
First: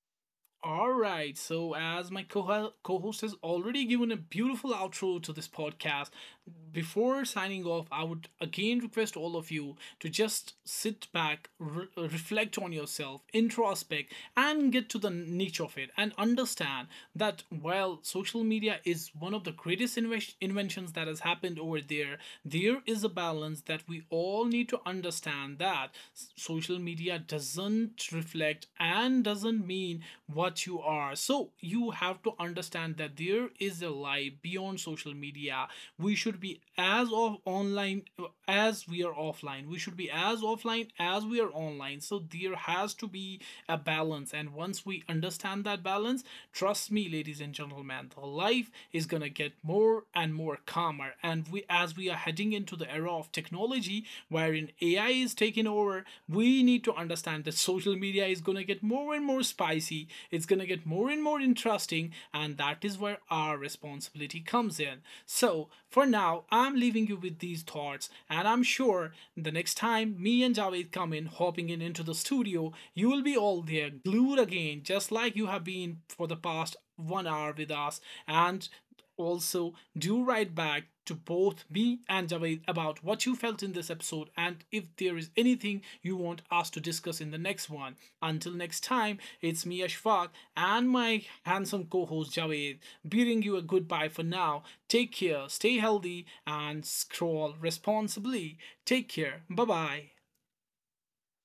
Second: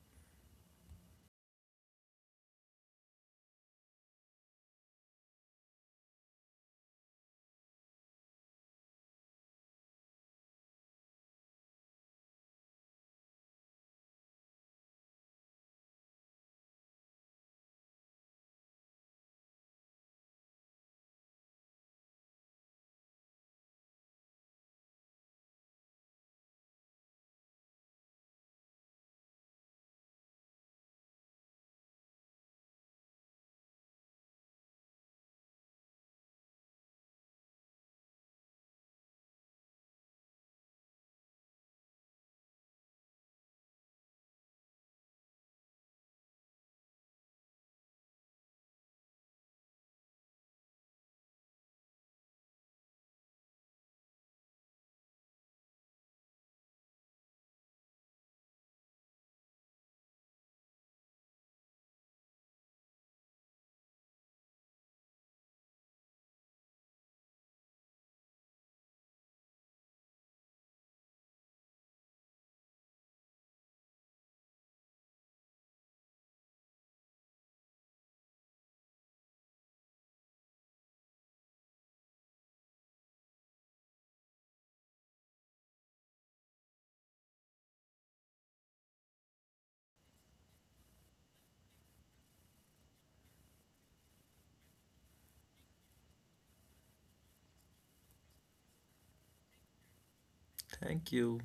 [SPEAKER 1] All right. So, as my co host has already given a beautiful outro to this podcast, before signing off, I would again request all of you to just sit back, reflect on yourself, introspect, and get to the niche of it and understand that while social media is one of the greatest inventions that has happened over there, there is a balance that we all need to understand. Understand that social media doesn't reflect and doesn't mean what you are. So you have to understand that there is a life beyond social media. We should be as of online as we are offline. We should be as offline as we are online. So there has to be a balance. And once we understand that balance, trust me, ladies and gentlemen, the life is gonna get more and more calmer. And we, as we are heading into the era of technology wherein AI is taking over, we need to understand that social media is going to get more and more spicy, it's going to get more and more interesting, and that is where our responsibility comes in. So, for now, I'm leaving you with these thoughts, and I'm sure the next time me and Javed come in, hopping in into the studio, you will be all there, glued again, just like you have been for the past one hour with us. And also, do write back to both me and Javed about what you felt in this episode and if there is anything you want us to discuss in the next one. Until next time, it's me Ashfaq and my handsome co-host Javed bidding you a goodbye for now. Take care, stay healthy and scroll responsibly. Take care. Bye-bye.
[SPEAKER 2] Thank you.